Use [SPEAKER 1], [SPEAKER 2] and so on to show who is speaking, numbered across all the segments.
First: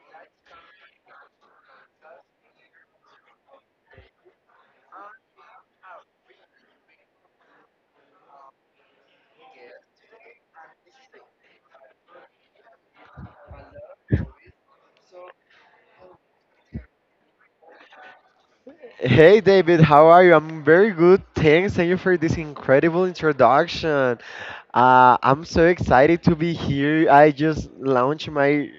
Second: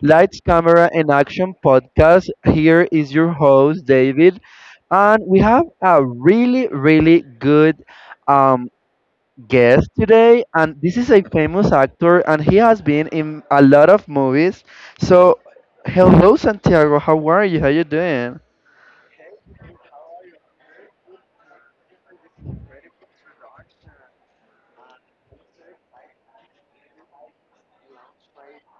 [SPEAKER 1] Lights, Camera, and Action podcast. Here is your host, David, and we have a really, really good um, guest today. And this is a famous actor, and he has been in a lot of movies. So, hello, Santiago. How are you? How you doing?
[SPEAKER 2] Hey David, how are you? I'm very good. Thanks. Thank you for this incredible introduction. I'm so excited to be here. I just launched my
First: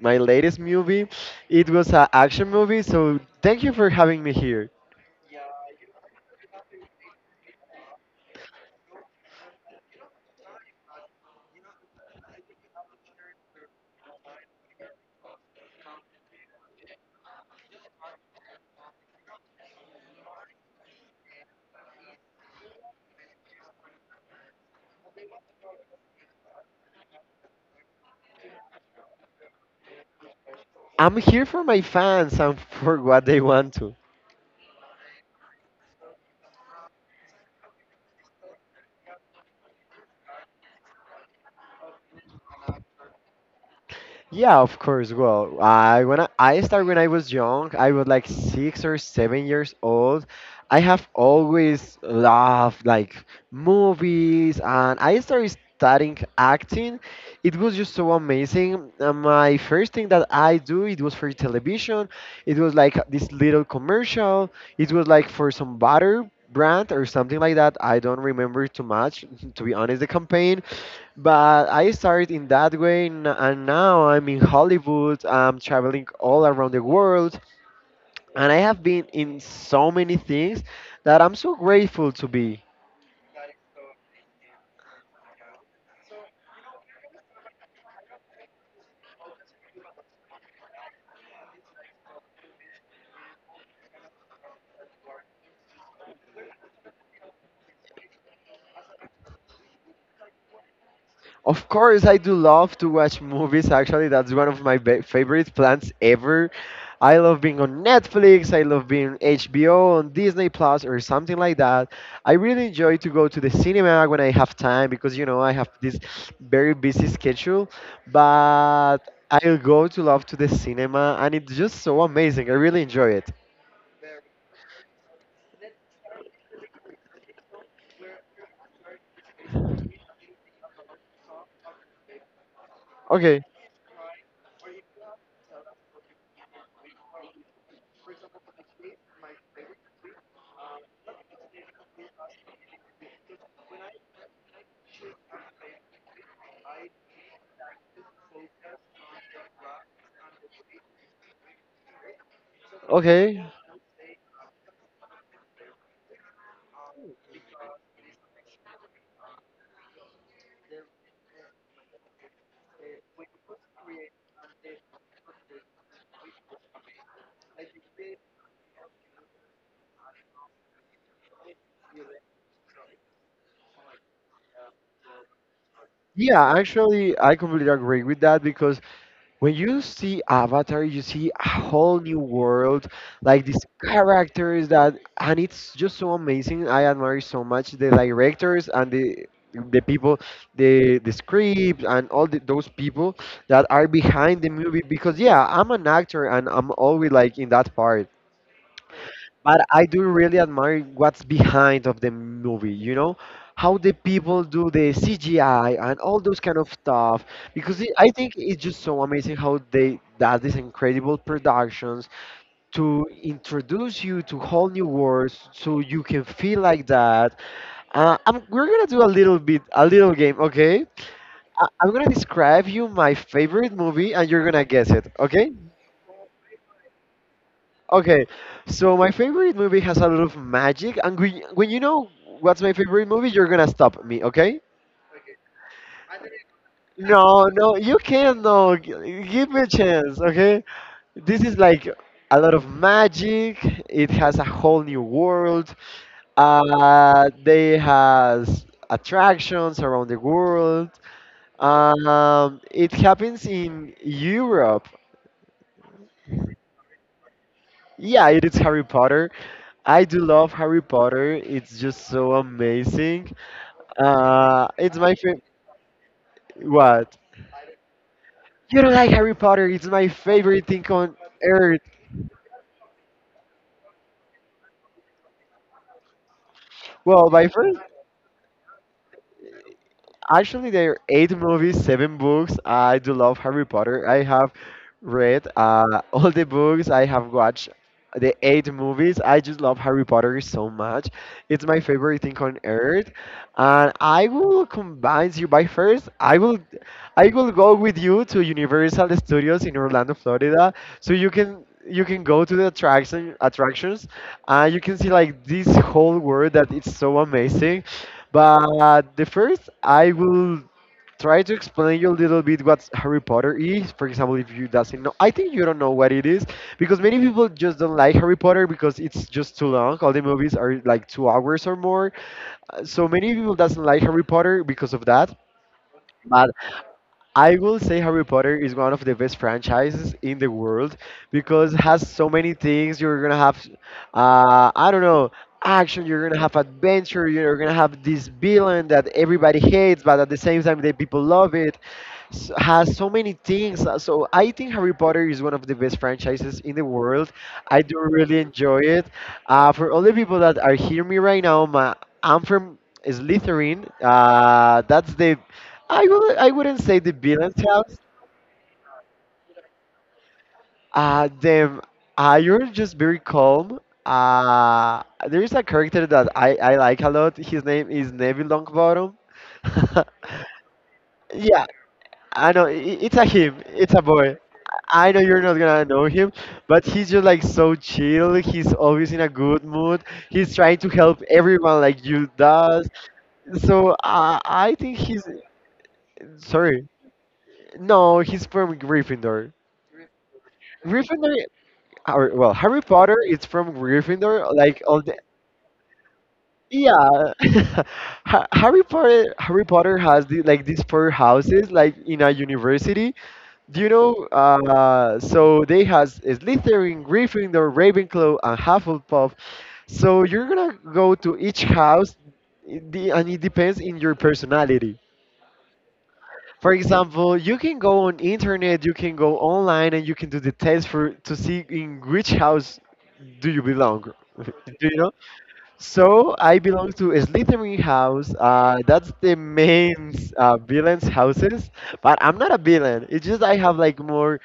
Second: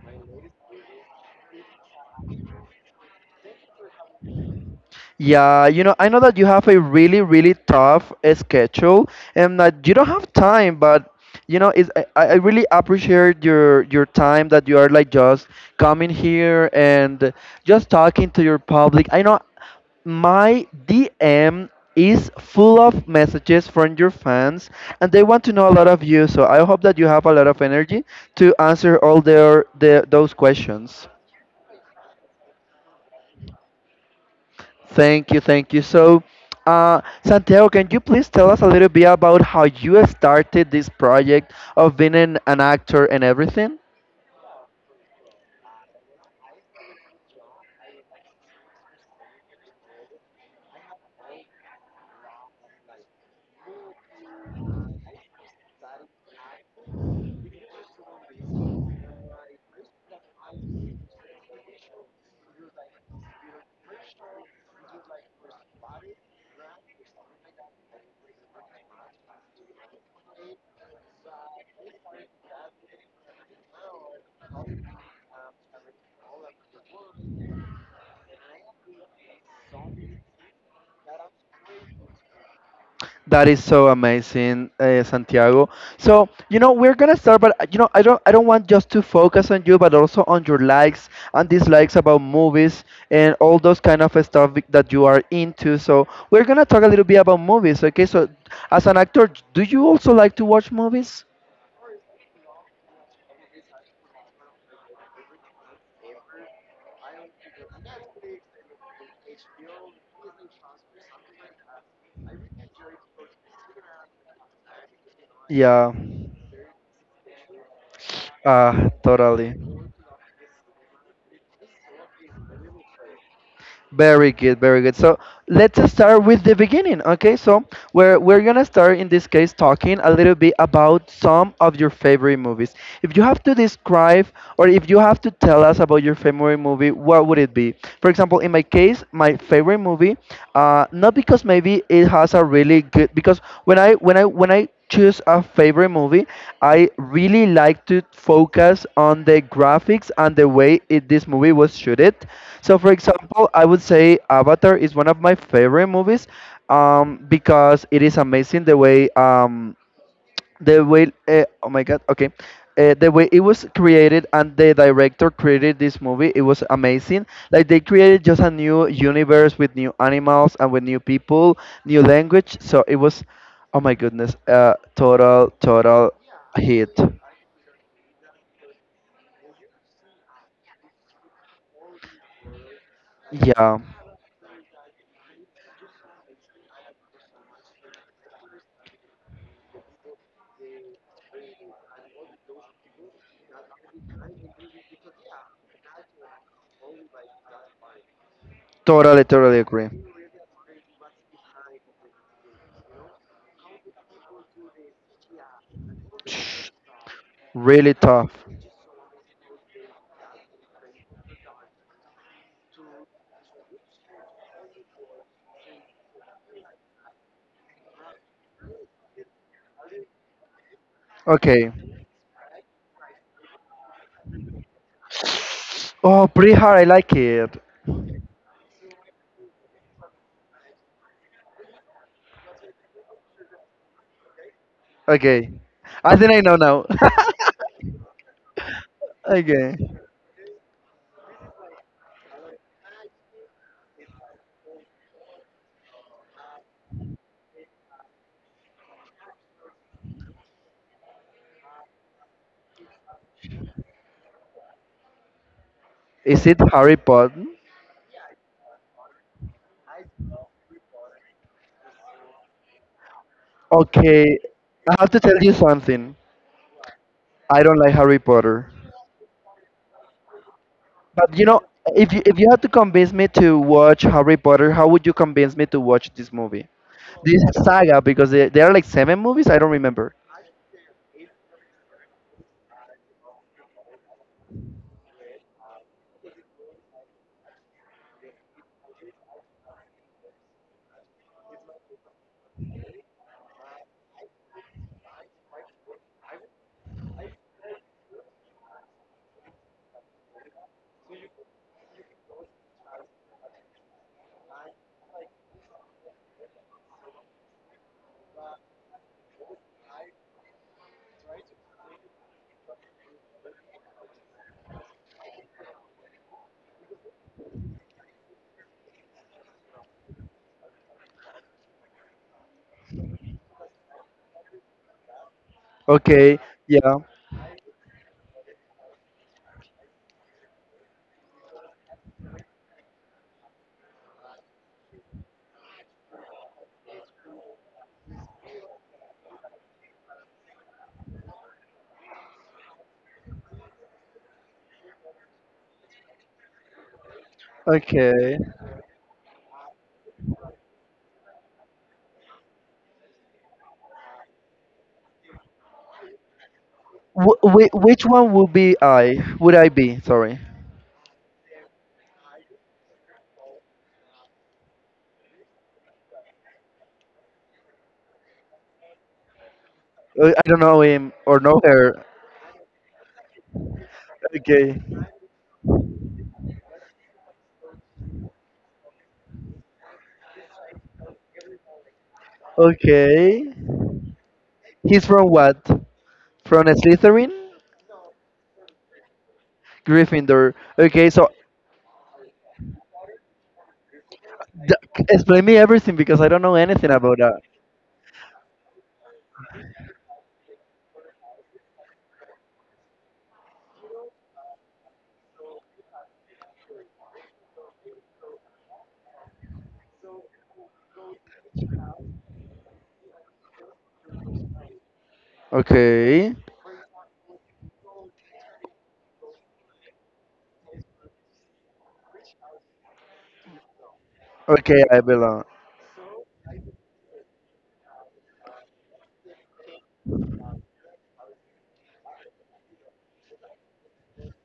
[SPEAKER 2] my latest movie. It was an action movie, so thank you for having me here.
[SPEAKER 1] Yeah, you know, I know that you have a really, really tough schedule and that you don't have time, but you know, I really appreciate your time that you are like just coming here and just talking to your public. I know my DM is full of messages from your fans, and they want to know a lot of you, so I hope that you have a lot of energy to answer all their those questions.
[SPEAKER 2] I'm here for my fans and for what they want to.
[SPEAKER 1] Thank you, thank you. So, Santiago, can you please tell us a little bit about how you started this project of being an actor and everything?
[SPEAKER 2] Yeah, of course. Well, I when I start when I was young, I was like 6 or 7 years old. I have always loved like movies, and I started studying acting. It was just so amazing. My first thing that I do, it was for television. It was like this little commercial. It was like for some butter brand or something like that. I don't remember too much, to be honest. The campaign, but I started in that way, and now I'm in Hollywood. I'm traveling all around the world, and I have been in so many things that I'm so grateful to be.
[SPEAKER 1] That is so amazing, Santiago. So, you know, we're gonna start, but you know, I don't want just to focus on you, but also on your likes and dislikes about movies and all those kind of stuff that you are into. So, we're gonna talk a little bit about movies, okay? So, as an actor, do you also like to watch movies?
[SPEAKER 2] Of course, I do love to watch movies. Actually, that's one of my favorite plans ever. I love being on Netflix. I love being HBO on Disney Plus or something like that. I really enjoy to go to the cinema when I have time because you know I have
[SPEAKER 1] Yeah,
[SPEAKER 2] this very busy schedule. But
[SPEAKER 1] totally.
[SPEAKER 2] I'll go to love to the cinema, and it's just so amazing. I really enjoy it.
[SPEAKER 1] Very good, very good. So let's start with the beginning. Okay, so we're gonna start in this case talking a little bit about some of your favorite movies. If you have
[SPEAKER 2] Okay,
[SPEAKER 1] to describe or if you have to tell us about your favorite movie, what would it be? For example, in my case, my favorite movie, not because maybe movie it has a really good because when I choose a favorite movie, I really like to focus on the graphics and the way this movie was shooted. So for
[SPEAKER 2] okay.
[SPEAKER 1] example, I would say Avatar is one of my favorite movies, because it is amazing the way, oh my god. Okay, the way it was created, and the director created this movie. It was amazing. Like, they created just a new universe with new animals and with new people, new language. So it was, oh my goodness, total total
[SPEAKER 2] Yeah,
[SPEAKER 1] hit.
[SPEAKER 2] actually, I completely agree with that because when you see Avatar, you see a whole new world, like these
[SPEAKER 1] Yeah,
[SPEAKER 2] characters that, and it's just so amazing. I admire so much the directors and the people, the script and all the, those people that are behind the movie. Because yeah, I'm an actor and I'm always like in that part,
[SPEAKER 1] totally totally
[SPEAKER 2] but I
[SPEAKER 1] agree.
[SPEAKER 2] do really admire what's behind of the movie. You know how the people do the CGI and all those kind of stuff because it,
[SPEAKER 1] Really
[SPEAKER 2] I
[SPEAKER 1] tough.
[SPEAKER 2] think it's just so amazing how they does these incredible productions to introduce you to whole new worlds so you can feel like that. We're gonna do a little game, okay?
[SPEAKER 1] Okay.
[SPEAKER 2] I'm gonna describe you my favorite movie and you're gonna guess it, okay?
[SPEAKER 1] Oh, pretty hard. I like it.
[SPEAKER 2] Okay, so my favorite movie has a lot of magic, and when you know what's my favorite movie, you're gonna stop me, okay?
[SPEAKER 1] Okay. I think I know now.
[SPEAKER 2] No, no, you can't, no. Give me a
[SPEAKER 1] Okay.
[SPEAKER 2] chance, okay? This is like a lot of magic. It has a whole new world. They has attractions around the world. It happens in Europe.
[SPEAKER 1] Is it Harry Potter?
[SPEAKER 2] Yeah, it is Harry Potter. I do love Harry Potter. It's just so amazing.
[SPEAKER 1] Okay, I
[SPEAKER 2] It's
[SPEAKER 1] have
[SPEAKER 2] my
[SPEAKER 1] to tell
[SPEAKER 2] favorite.
[SPEAKER 1] you something.
[SPEAKER 2] What?
[SPEAKER 1] I don't like Harry Potter.
[SPEAKER 2] You don't like Harry Potter? It's my favorite thing on
[SPEAKER 1] But you know,
[SPEAKER 2] earth.
[SPEAKER 1] if you had to convince me to watch Harry Potter, how would you convince me to watch this movie?
[SPEAKER 2] Well,
[SPEAKER 1] This
[SPEAKER 2] my first.
[SPEAKER 1] saga, because there are like seven movies, I don't remember.
[SPEAKER 2] Actually, there are eight movies, seven books. I do love Harry Potter. I have read all the books. I have watched the eight movies. I just love Harry Potter so much. It's my favorite thing on earth. And I will combine you by first. I will go with you to Universal Studios in Orlando, Florida, so you can go to the attractions. You can see like this whole world that it's so amazing. But the first, I will try to explain you a little bit what Harry Potter is. For example, if you doesn't know, I think you don't know what it is because many people just don't like Harry Potter because it's just too long. All the movies are like 2 hours or more, so many people doesn't like Harry Potter because of that.
[SPEAKER 1] Okay,
[SPEAKER 2] But
[SPEAKER 1] yeah.
[SPEAKER 2] I will say Harry Potter is one of the best franchises in the world because it has so many things. You're gonna have, I don't know, action. You're gonna have adventure. You're gonna have this villain that everybody hates, but at the same time, the people love it. Has so many things. So I think Harry Potter is one of the best franchises in the world. I do
[SPEAKER 1] Okay.
[SPEAKER 2] really enjoy it. For all the people that are hearing me right now, I'm from Slytherin. That's the, I would. I wouldn't say the villain's house.
[SPEAKER 1] Which one would be I? Would I be? Sorry.
[SPEAKER 2] Then You're just very calm. There is a character that I like a lot. His name is Neville Longbottom.
[SPEAKER 1] I don't know him or know
[SPEAKER 2] Yeah,
[SPEAKER 1] her.
[SPEAKER 2] I know. It's a him. It's a boy.
[SPEAKER 1] Okay.
[SPEAKER 2] I know you're not gonna know him, but he's just like so chill. He's always in a good mood. He's trying to help everyone like you does.
[SPEAKER 1] Okay.
[SPEAKER 2] So I think
[SPEAKER 1] He's from
[SPEAKER 2] he's.
[SPEAKER 1] what? From
[SPEAKER 2] Sorry.
[SPEAKER 1] Slytherin?
[SPEAKER 2] No, he's from Gryffindor.
[SPEAKER 1] Gryffindor. Okay, so
[SPEAKER 2] Gryffindor, or, well, Harry Potter is from Gryffindor. Like
[SPEAKER 1] D-
[SPEAKER 2] all the.
[SPEAKER 1] explain me everything because I don't know anything about
[SPEAKER 2] yeah,
[SPEAKER 1] that.
[SPEAKER 2] Harry Potter. Harry Potter has the, like these four houses like in a university. Do you know? So they has Slytherin, Gryffindor, Ravenclaw, and Hufflepuff. So you're gonna go to each house, and it depends in your personality.
[SPEAKER 1] Okay.
[SPEAKER 2] For example, you can go on internet, you can go online, and you can do the test for to see in which house do you belong.
[SPEAKER 1] Okay,
[SPEAKER 2] Do you
[SPEAKER 1] I
[SPEAKER 2] know?
[SPEAKER 1] belong.
[SPEAKER 2] So I belong to a Slytherin house. That's the main villains' houses, but I'm not a villain. It's just I have like more.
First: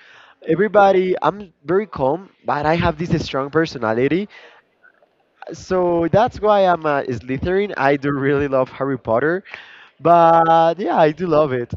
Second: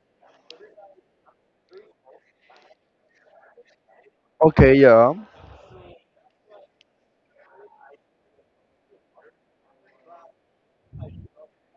[SPEAKER 2] Everybody, I'm very calm, but I have this strong personality.
[SPEAKER 1] Okay, yeah.
[SPEAKER 2] So that's why I'm a Slytherin. I do really love Harry Potter, but yeah, I do love it.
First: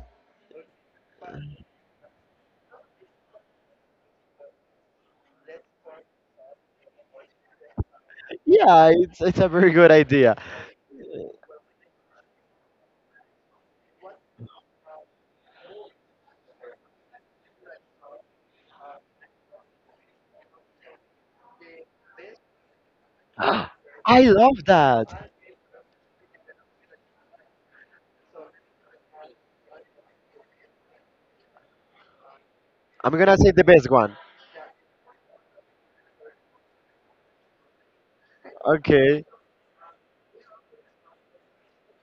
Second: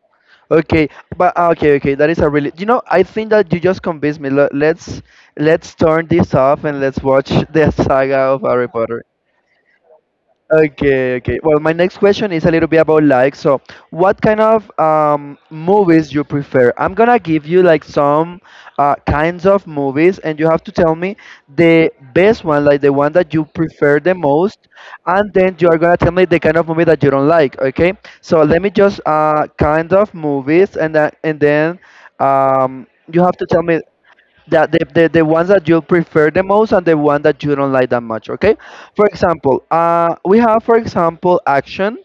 [SPEAKER 1] Okay, but ah, okay, okay. That is a really. You know, I think that you just convinced me. Let's turn this off and let's watch the saga of Harry
[SPEAKER 2] Yeah,
[SPEAKER 1] Potter.
[SPEAKER 2] it's a very good idea.
[SPEAKER 1] Okay, okay. Well, my next question is a little bit about like, so what kind of movies you prefer? I'm gonna give you like some kinds of movies, and you have to tell me the best one, like the one that you prefer the
[SPEAKER 2] I love
[SPEAKER 1] most,
[SPEAKER 2] that.
[SPEAKER 1] and then you are gonna tell me the kind of movie that you don't like. Okay? So let me just kind of movies, and that, and then um,
[SPEAKER 2] I'm
[SPEAKER 1] you have
[SPEAKER 2] gonna
[SPEAKER 1] to
[SPEAKER 2] say
[SPEAKER 1] tell
[SPEAKER 2] the
[SPEAKER 1] me,
[SPEAKER 2] best one.
[SPEAKER 1] yeah, the ones that you prefer the most and the one that you don't like that much, okay? For
[SPEAKER 2] Okay,
[SPEAKER 1] example, we have, for example, action,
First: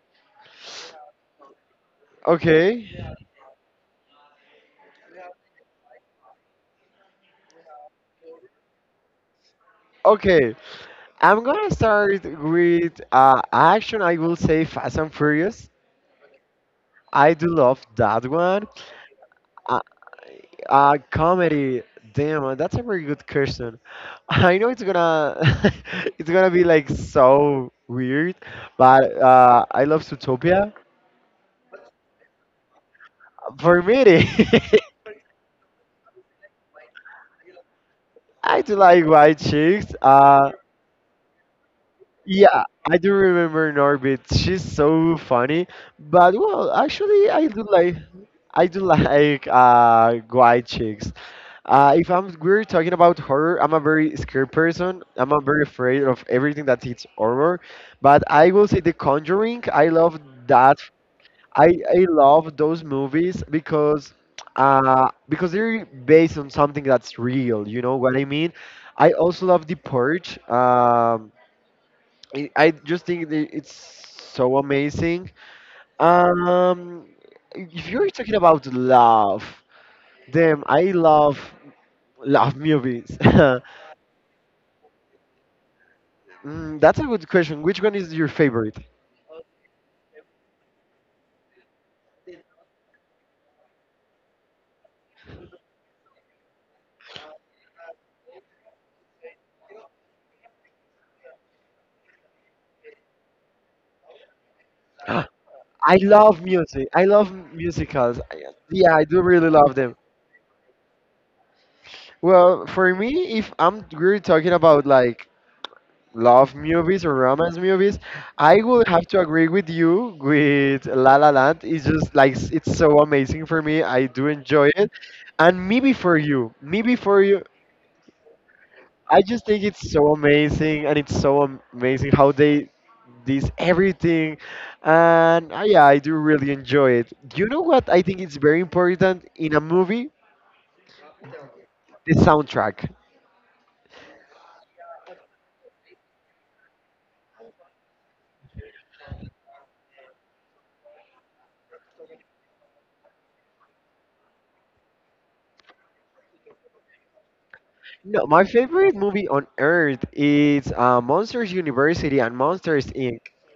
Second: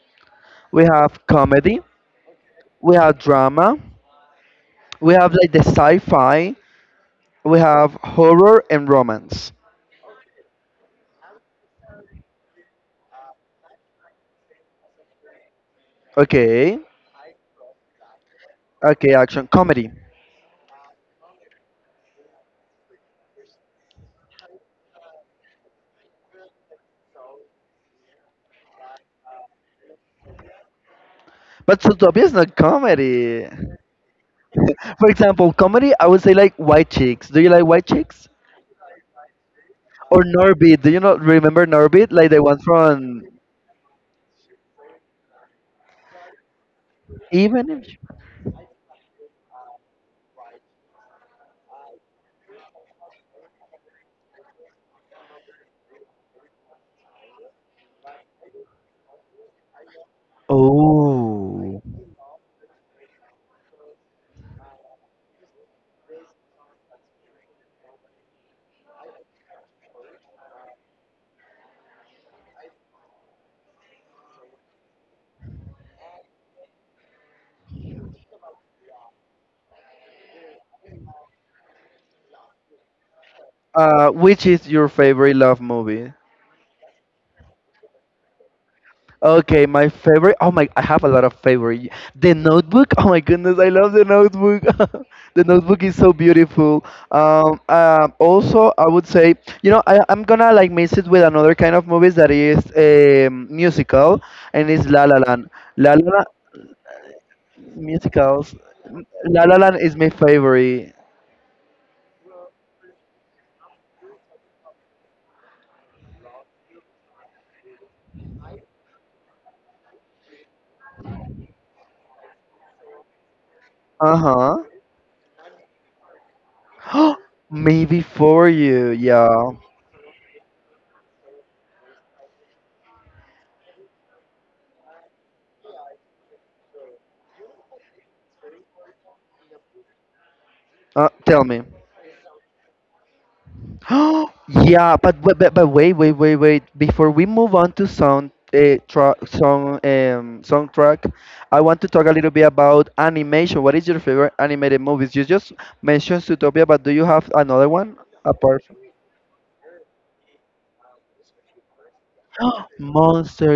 [SPEAKER 1] we have comedy, we
[SPEAKER 2] okay,
[SPEAKER 1] have drama, we have like the sci-fi, we have horror and romance.
[SPEAKER 2] okay. I'm gonna start with action. I will say Fast and Furious.
[SPEAKER 1] Okay,
[SPEAKER 2] I do love that one.
[SPEAKER 1] okay, action,
[SPEAKER 2] Uh,
[SPEAKER 1] comedy.
[SPEAKER 2] Comedy. Damn, that's a very good question. I know it's gonna it's gonna be like so weird, but I love Zootopia.
[SPEAKER 1] But Zootopia is not comedy.
[SPEAKER 2] For me,
[SPEAKER 1] For example, comedy, I would say like White Chicks. Do you like White Chicks?
[SPEAKER 2] I do like White Chicks.
[SPEAKER 1] Or Norbit. Do you not remember Norbit? Like the one
[SPEAKER 2] Yeah, I do
[SPEAKER 1] from
[SPEAKER 2] remember Norbit. She's so funny. But well, actually,
[SPEAKER 1] even if...
[SPEAKER 2] I do like White Chicks. If I'm we're talking about horror, I'm a very scared person. I'm a very afraid of everything that it's horror. But I will say The Conjuring. I love that. I
[SPEAKER 1] Oh.
[SPEAKER 2] I love those movies because because they're based on something that's real. You know what I mean? I also love The Purge. I just think that it's so amazing. Um, if you're talking about love, damn, I love love movies.
[SPEAKER 1] Which is your favorite love movie?
[SPEAKER 2] Mm, that's a good question. Which one is your favorite?
[SPEAKER 1] Okay, my favorite. Oh my, I have a lot of favorite. The Notebook. Oh my goodness, I love The Notebook. The Notebook is so beautiful. Also, I would say, you know, I, I'm gonna like mix it with another kind of movies that is musical, and it's La La Land. La
[SPEAKER 2] I
[SPEAKER 1] La La
[SPEAKER 2] love music. I love musicals.
[SPEAKER 1] musicals.
[SPEAKER 2] Yeah, I do
[SPEAKER 1] La
[SPEAKER 2] really
[SPEAKER 1] La
[SPEAKER 2] love
[SPEAKER 1] Land is
[SPEAKER 2] them.
[SPEAKER 1] my favorite.
[SPEAKER 2] Well, for me, if I'm really talking about like love movies or romance movies, I would have to agree with you with La La Land. It's just like it's so amazing for me. I do
[SPEAKER 1] Uh
[SPEAKER 2] enjoy it. And Me Before You. Me
[SPEAKER 1] huh.
[SPEAKER 2] Before You.
[SPEAKER 1] Maybe for you,
[SPEAKER 2] I just
[SPEAKER 1] yeah.
[SPEAKER 2] think it's so amazing, and it's so amazing how they this everything, and yeah, I do really enjoy it. Do you know what I think is very important in a movie?
[SPEAKER 1] Tell me.
[SPEAKER 2] The soundtrack.
[SPEAKER 1] Yeah, but, wait, wait. Before we move on to sound tra- song soundtrack, I want to talk a little bit about animation. What is your favorite animated movies? You just mentioned Zootopia, but do you have another one
[SPEAKER 2] No, my
[SPEAKER 1] apart from...
[SPEAKER 2] favorite movie on earth is Monsters University and Monsters Inc.
[SPEAKER 1] Monster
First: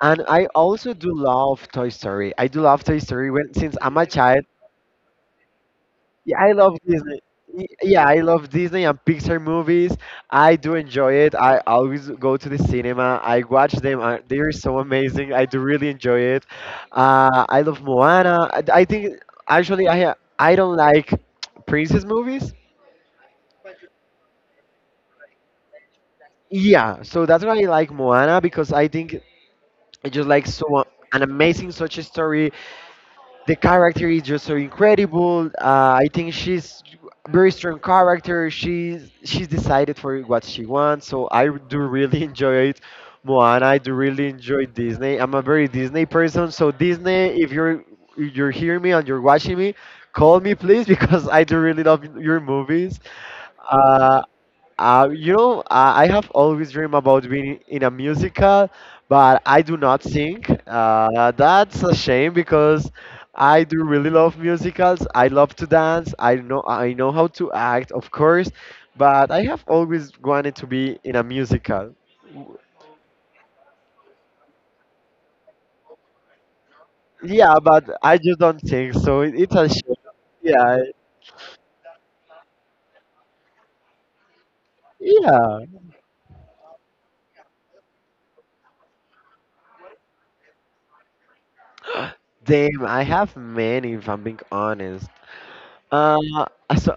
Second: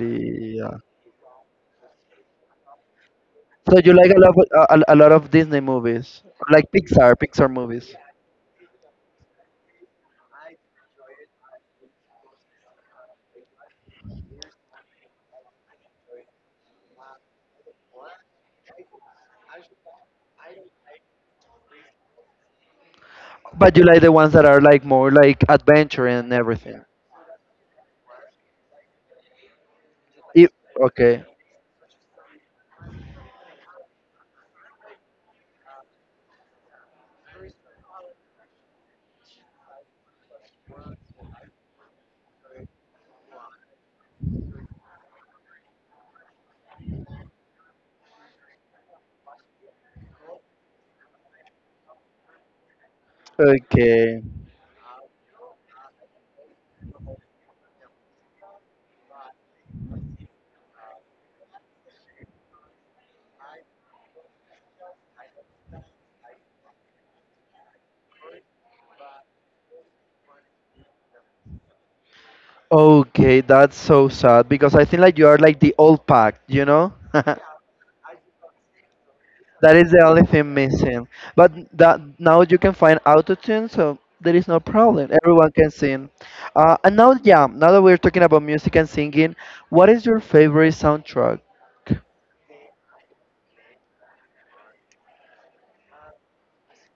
[SPEAKER 2] And I
[SPEAKER 1] Yeah.
[SPEAKER 2] also do love Toy Story. I do love Toy Story when, since
[SPEAKER 1] So you
[SPEAKER 2] I'm a
[SPEAKER 1] like a lot
[SPEAKER 2] child.
[SPEAKER 1] of, a lot of Disney movies,
[SPEAKER 2] Yeah, I
[SPEAKER 1] like
[SPEAKER 2] love Disney.
[SPEAKER 1] Pixar movies,
[SPEAKER 2] Yeah, I love Disney and Pixar movies. I do enjoy it. I always go to the cinema. I watch them. They are so amazing. I do really enjoy it. I love Moana. I think actually I don't like princess movies.
[SPEAKER 1] but you like the ones that are like more like adventure and everything.
[SPEAKER 2] Yeah, so that's why I like Moana because I think it's just like
[SPEAKER 1] If,
[SPEAKER 2] so an
[SPEAKER 1] okay,
[SPEAKER 2] amazing such a story. The character is just so incredible. I think she's. Very strong character. She's decided for what she wants. So I do really enjoy it. Moana, I do really enjoy Disney. I'm a very Disney person. So Disney, if you're hearing me and you're watching me, call me please because I do really love your movies.
[SPEAKER 1] okay.
[SPEAKER 2] Uh, you know, I have always dreamed about being in a musical, but I do not sing. That's a shame because I do really love musicals. I love to dance. I know how to act, of course, but I have always wanted to be in a musical.
[SPEAKER 1] Okay, that's so sad because I think like you are like the old pack, you know?
[SPEAKER 2] Yeah, but I just don't sing, so it's a
[SPEAKER 1] That is
[SPEAKER 2] shame.
[SPEAKER 1] the only thing
[SPEAKER 2] Yeah,
[SPEAKER 1] missing. But that now you can find autotune, so there is no problem. Everyone
[SPEAKER 2] yeah.
[SPEAKER 1] can sing. And now, yeah, now that we're talking about music and singing, what is your favorite soundtrack?
[SPEAKER 2] Damn, I have many, if I'm being honest. Uh, so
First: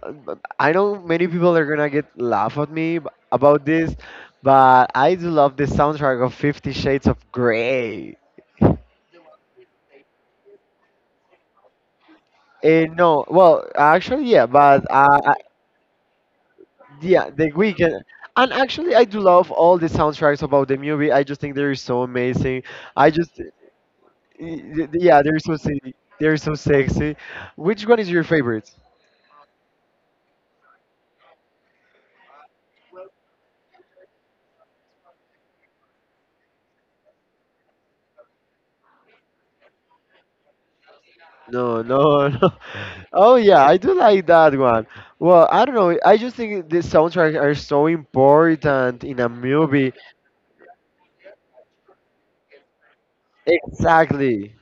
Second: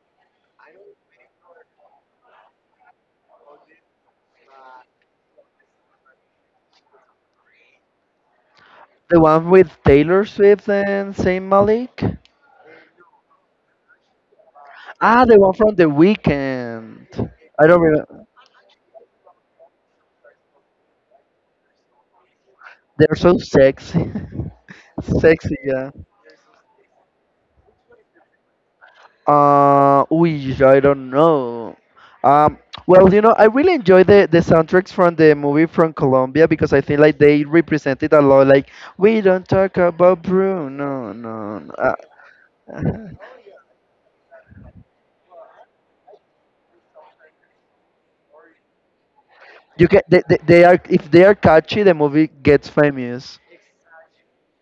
[SPEAKER 2] I know many people are gonna get laugh at me about this, but I do love the soundtrack of Fifty Shades of Grey.
[SPEAKER 1] The one with Taylor Swift and Saint Malik?
[SPEAKER 2] Eh, no, well, actually, yeah, but
[SPEAKER 1] Ah,
[SPEAKER 2] I-
[SPEAKER 1] the one from The Weekend.
[SPEAKER 2] yeah, The
[SPEAKER 1] I don't
[SPEAKER 2] weekend,
[SPEAKER 1] remember.
[SPEAKER 2] and actually, I do love all the soundtracks about the movie. I just think they're so amazing. I
[SPEAKER 1] They're so
[SPEAKER 2] just,
[SPEAKER 1] sexy.
[SPEAKER 2] y- y- yeah, they're so
[SPEAKER 1] Sexy, yeah.
[SPEAKER 2] they're so sexy. Which one is your favorite?
[SPEAKER 1] Ooh, I don't know. Um, well, you know, I really enjoy the soundtracks from the movie from Colombia because I think like they represented a lot. Like we don't talk about Bruno, no, no.
[SPEAKER 2] No, no, no. Oh yeah, I do like that one. Well, I don't know. I just think the soundtracks are so important in a
[SPEAKER 1] You
[SPEAKER 2] movie.
[SPEAKER 1] get they are if they are catchy, the movie gets famous.
[SPEAKER 2] Exactly.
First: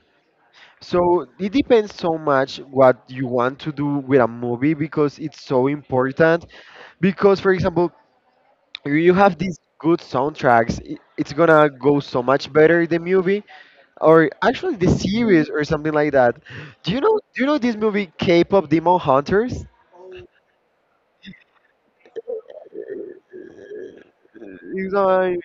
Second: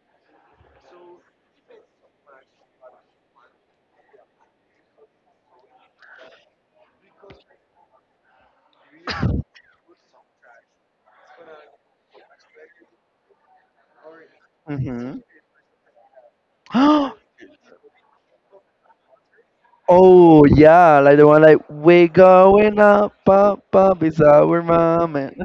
[SPEAKER 2] So it depends so much what you want to do with a movie because it's so important. Because for example, you have these good soundtracks, it's gonna go so much better the movie or actually the
[SPEAKER 1] Mm-hmm.
[SPEAKER 2] series or something like that. Do you know? Do you know this movie K-pop Demon Hunters?
[SPEAKER 1] Oh yeah, like the one like we going up, up, up is our
[SPEAKER 2] You know,
[SPEAKER 1] moment.
[SPEAKER 2] I-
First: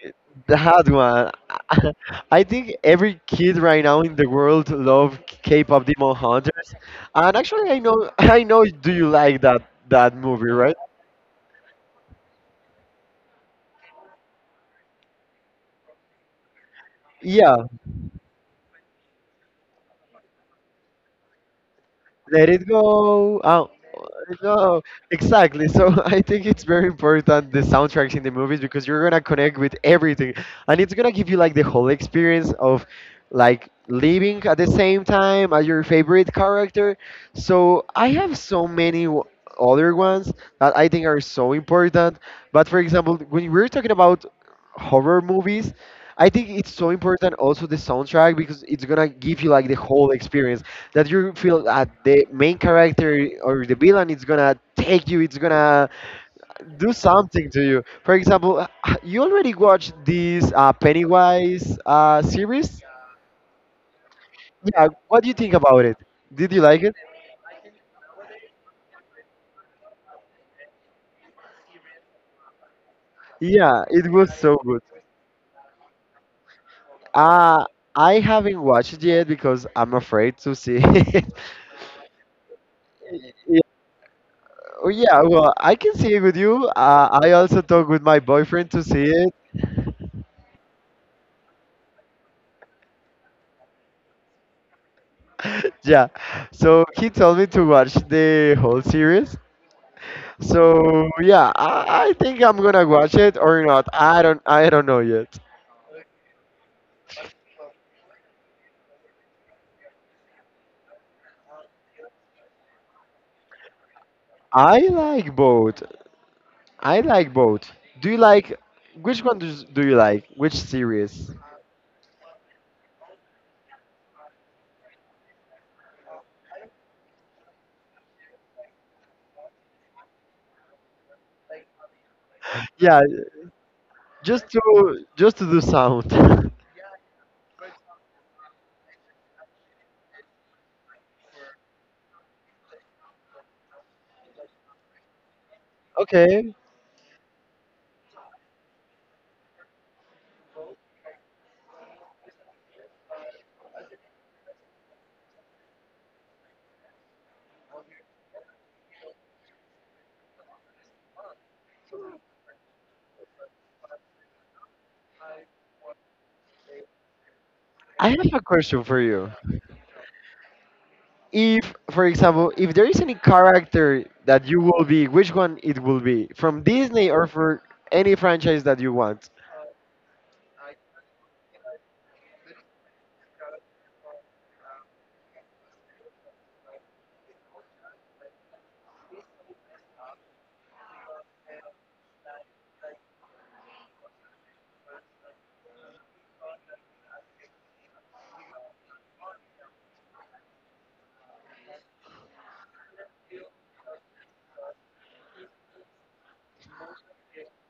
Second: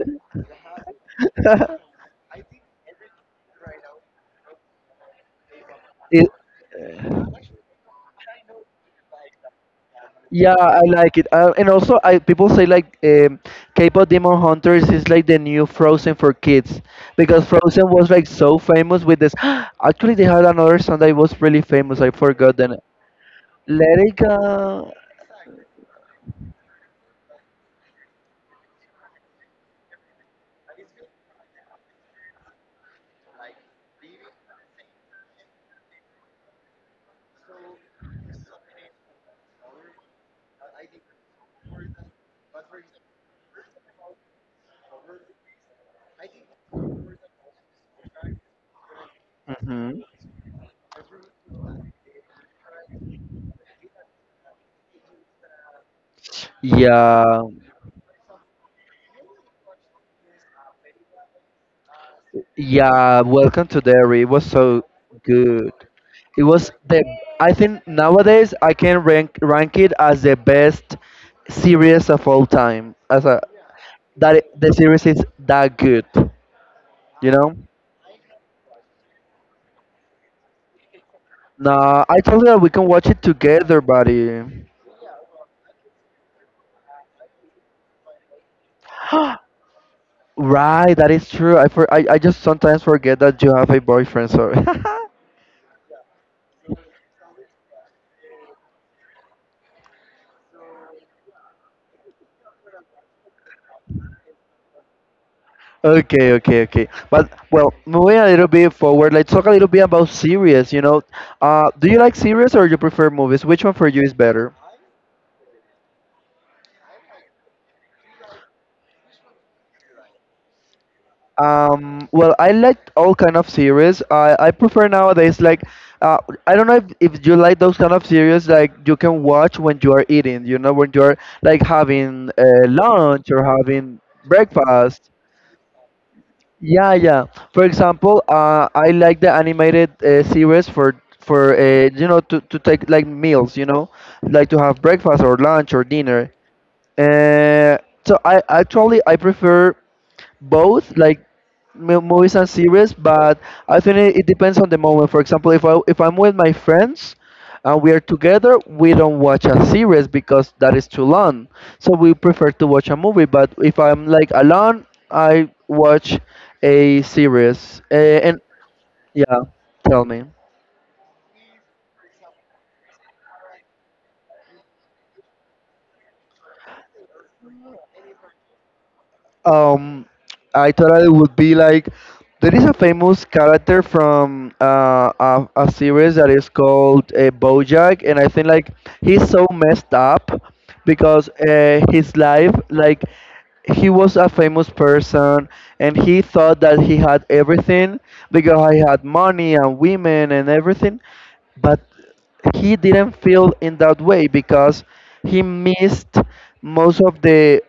[SPEAKER 2] that one. I think every kid right now in the world love K-pop Demon
[SPEAKER 1] It-
[SPEAKER 2] Hunters, and actually, I know, I know, do you like that movie,
[SPEAKER 1] Yeah,
[SPEAKER 2] right?
[SPEAKER 1] I like it. And also, I people say like K-pop Demon Hunters is like the new Frozen for kids because
[SPEAKER 2] Yeah.
[SPEAKER 1] Frozen was like so famous with this. Actually, they had another song that was really famous. I
[SPEAKER 2] Let
[SPEAKER 1] forgot the
[SPEAKER 2] it go. Oh,
[SPEAKER 1] Let It
[SPEAKER 2] no,
[SPEAKER 1] Go.
[SPEAKER 2] exactly. So I think it's very important the soundtracks in the movies because you're gonna connect with everything, and it's gonna give you like the whole experience of like living at the same time as your favorite character. So I have other ones that I think are so important. But for example, when we're talking about horror movies, I think it's so important also the soundtrack because it's gonna give you like the
[SPEAKER 1] Hmm.
[SPEAKER 2] whole experience that you feel that the main character or the villain is gonna take you, it's gonna do
[SPEAKER 1] Yeah,
[SPEAKER 2] something to you. For example, you already watched this Pennywise series.
[SPEAKER 1] yeah. Welcome to Derry. It was so
[SPEAKER 2] Yeah, what do you think
[SPEAKER 1] good.
[SPEAKER 2] about it?
[SPEAKER 1] It
[SPEAKER 2] Did you
[SPEAKER 1] was
[SPEAKER 2] like it?
[SPEAKER 1] the. I think nowadays I can rank it as the best series of all time. As a
[SPEAKER 2] Yeah, it was
[SPEAKER 1] that
[SPEAKER 2] so
[SPEAKER 1] it, the
[SPEAKER 2] good.
[SPEAKER 1] series is that good, you know?
[SPEAKER 2] Uh, I haven't watched it yet because I'm afraid to see it.
[SPEAKER 1] Nah, I told you that we can watch it
[SPEAKER 2] Yeah,
[SPEAKER 1] together, buddy.
[SPEAKER 2] oh, yeah, well, I can see it with you. I also talked with my boyfriend to see it.
[SPEAKER 1] Right, that is true. I, for, I just sometimes forget that you have a boyfriend. So
[SPEAKER 2] Yeah, so he told me to watch the whole series. So yeah, I think I'm gonna watch it or not. I don't know yet.
[SPEAKER 1] okay, okay, okay. But well, moving a little bit forward, let's talk a little bit about series. You know, do you like series or you prefer movies? Which one for you is better?
[SPEAKER 2] I like both. I like both. Do you like do you like? Which series?
[SPEAKER 1] Well, I liked all kind of series. I prefer nowadays like, uh, I don't know if you like those kind of series like you can watch when you are eating, you know, when you are like having
[SPEAKER 2] Yeah,
[SPEAKER 1] lunch or having breakfast.
[SPEAKER 2] just to do sound.
[SPEAKER 1] Yeah, yeah. For example, I like the animated series for you know, to take like meals, you know, like to have breakfast or lunch or dinner.
[SPEAKER 2] Okay.
[SPEAKER 1] Uh, so I actually I prefer both like movies and series, but I think it depends on the moment. For example, if I'm with my friends and we are together, we don't watch a series because that is too long, so we prefer to watch a movie. But if I'm like alone, I watch a series,
[SPEAKER 2] I have
[SPEAKER 1] and
[SPEAKER 2] a question for you.
[SPEAKER 1] yeah, tell me.
[SPEAKER 2] If, for example, if there is any character that you will be, which one it will be from Disney or for any franchise that you want?
[SPEAKER 1] Um, I thought it would be like, there is a famous character from a series that is called BoJack, and I think like he's so messed up because his life, like he was a famous person and he thought that he had everything because he had money and women and everything, but he didn't feel in that way because he missed most of the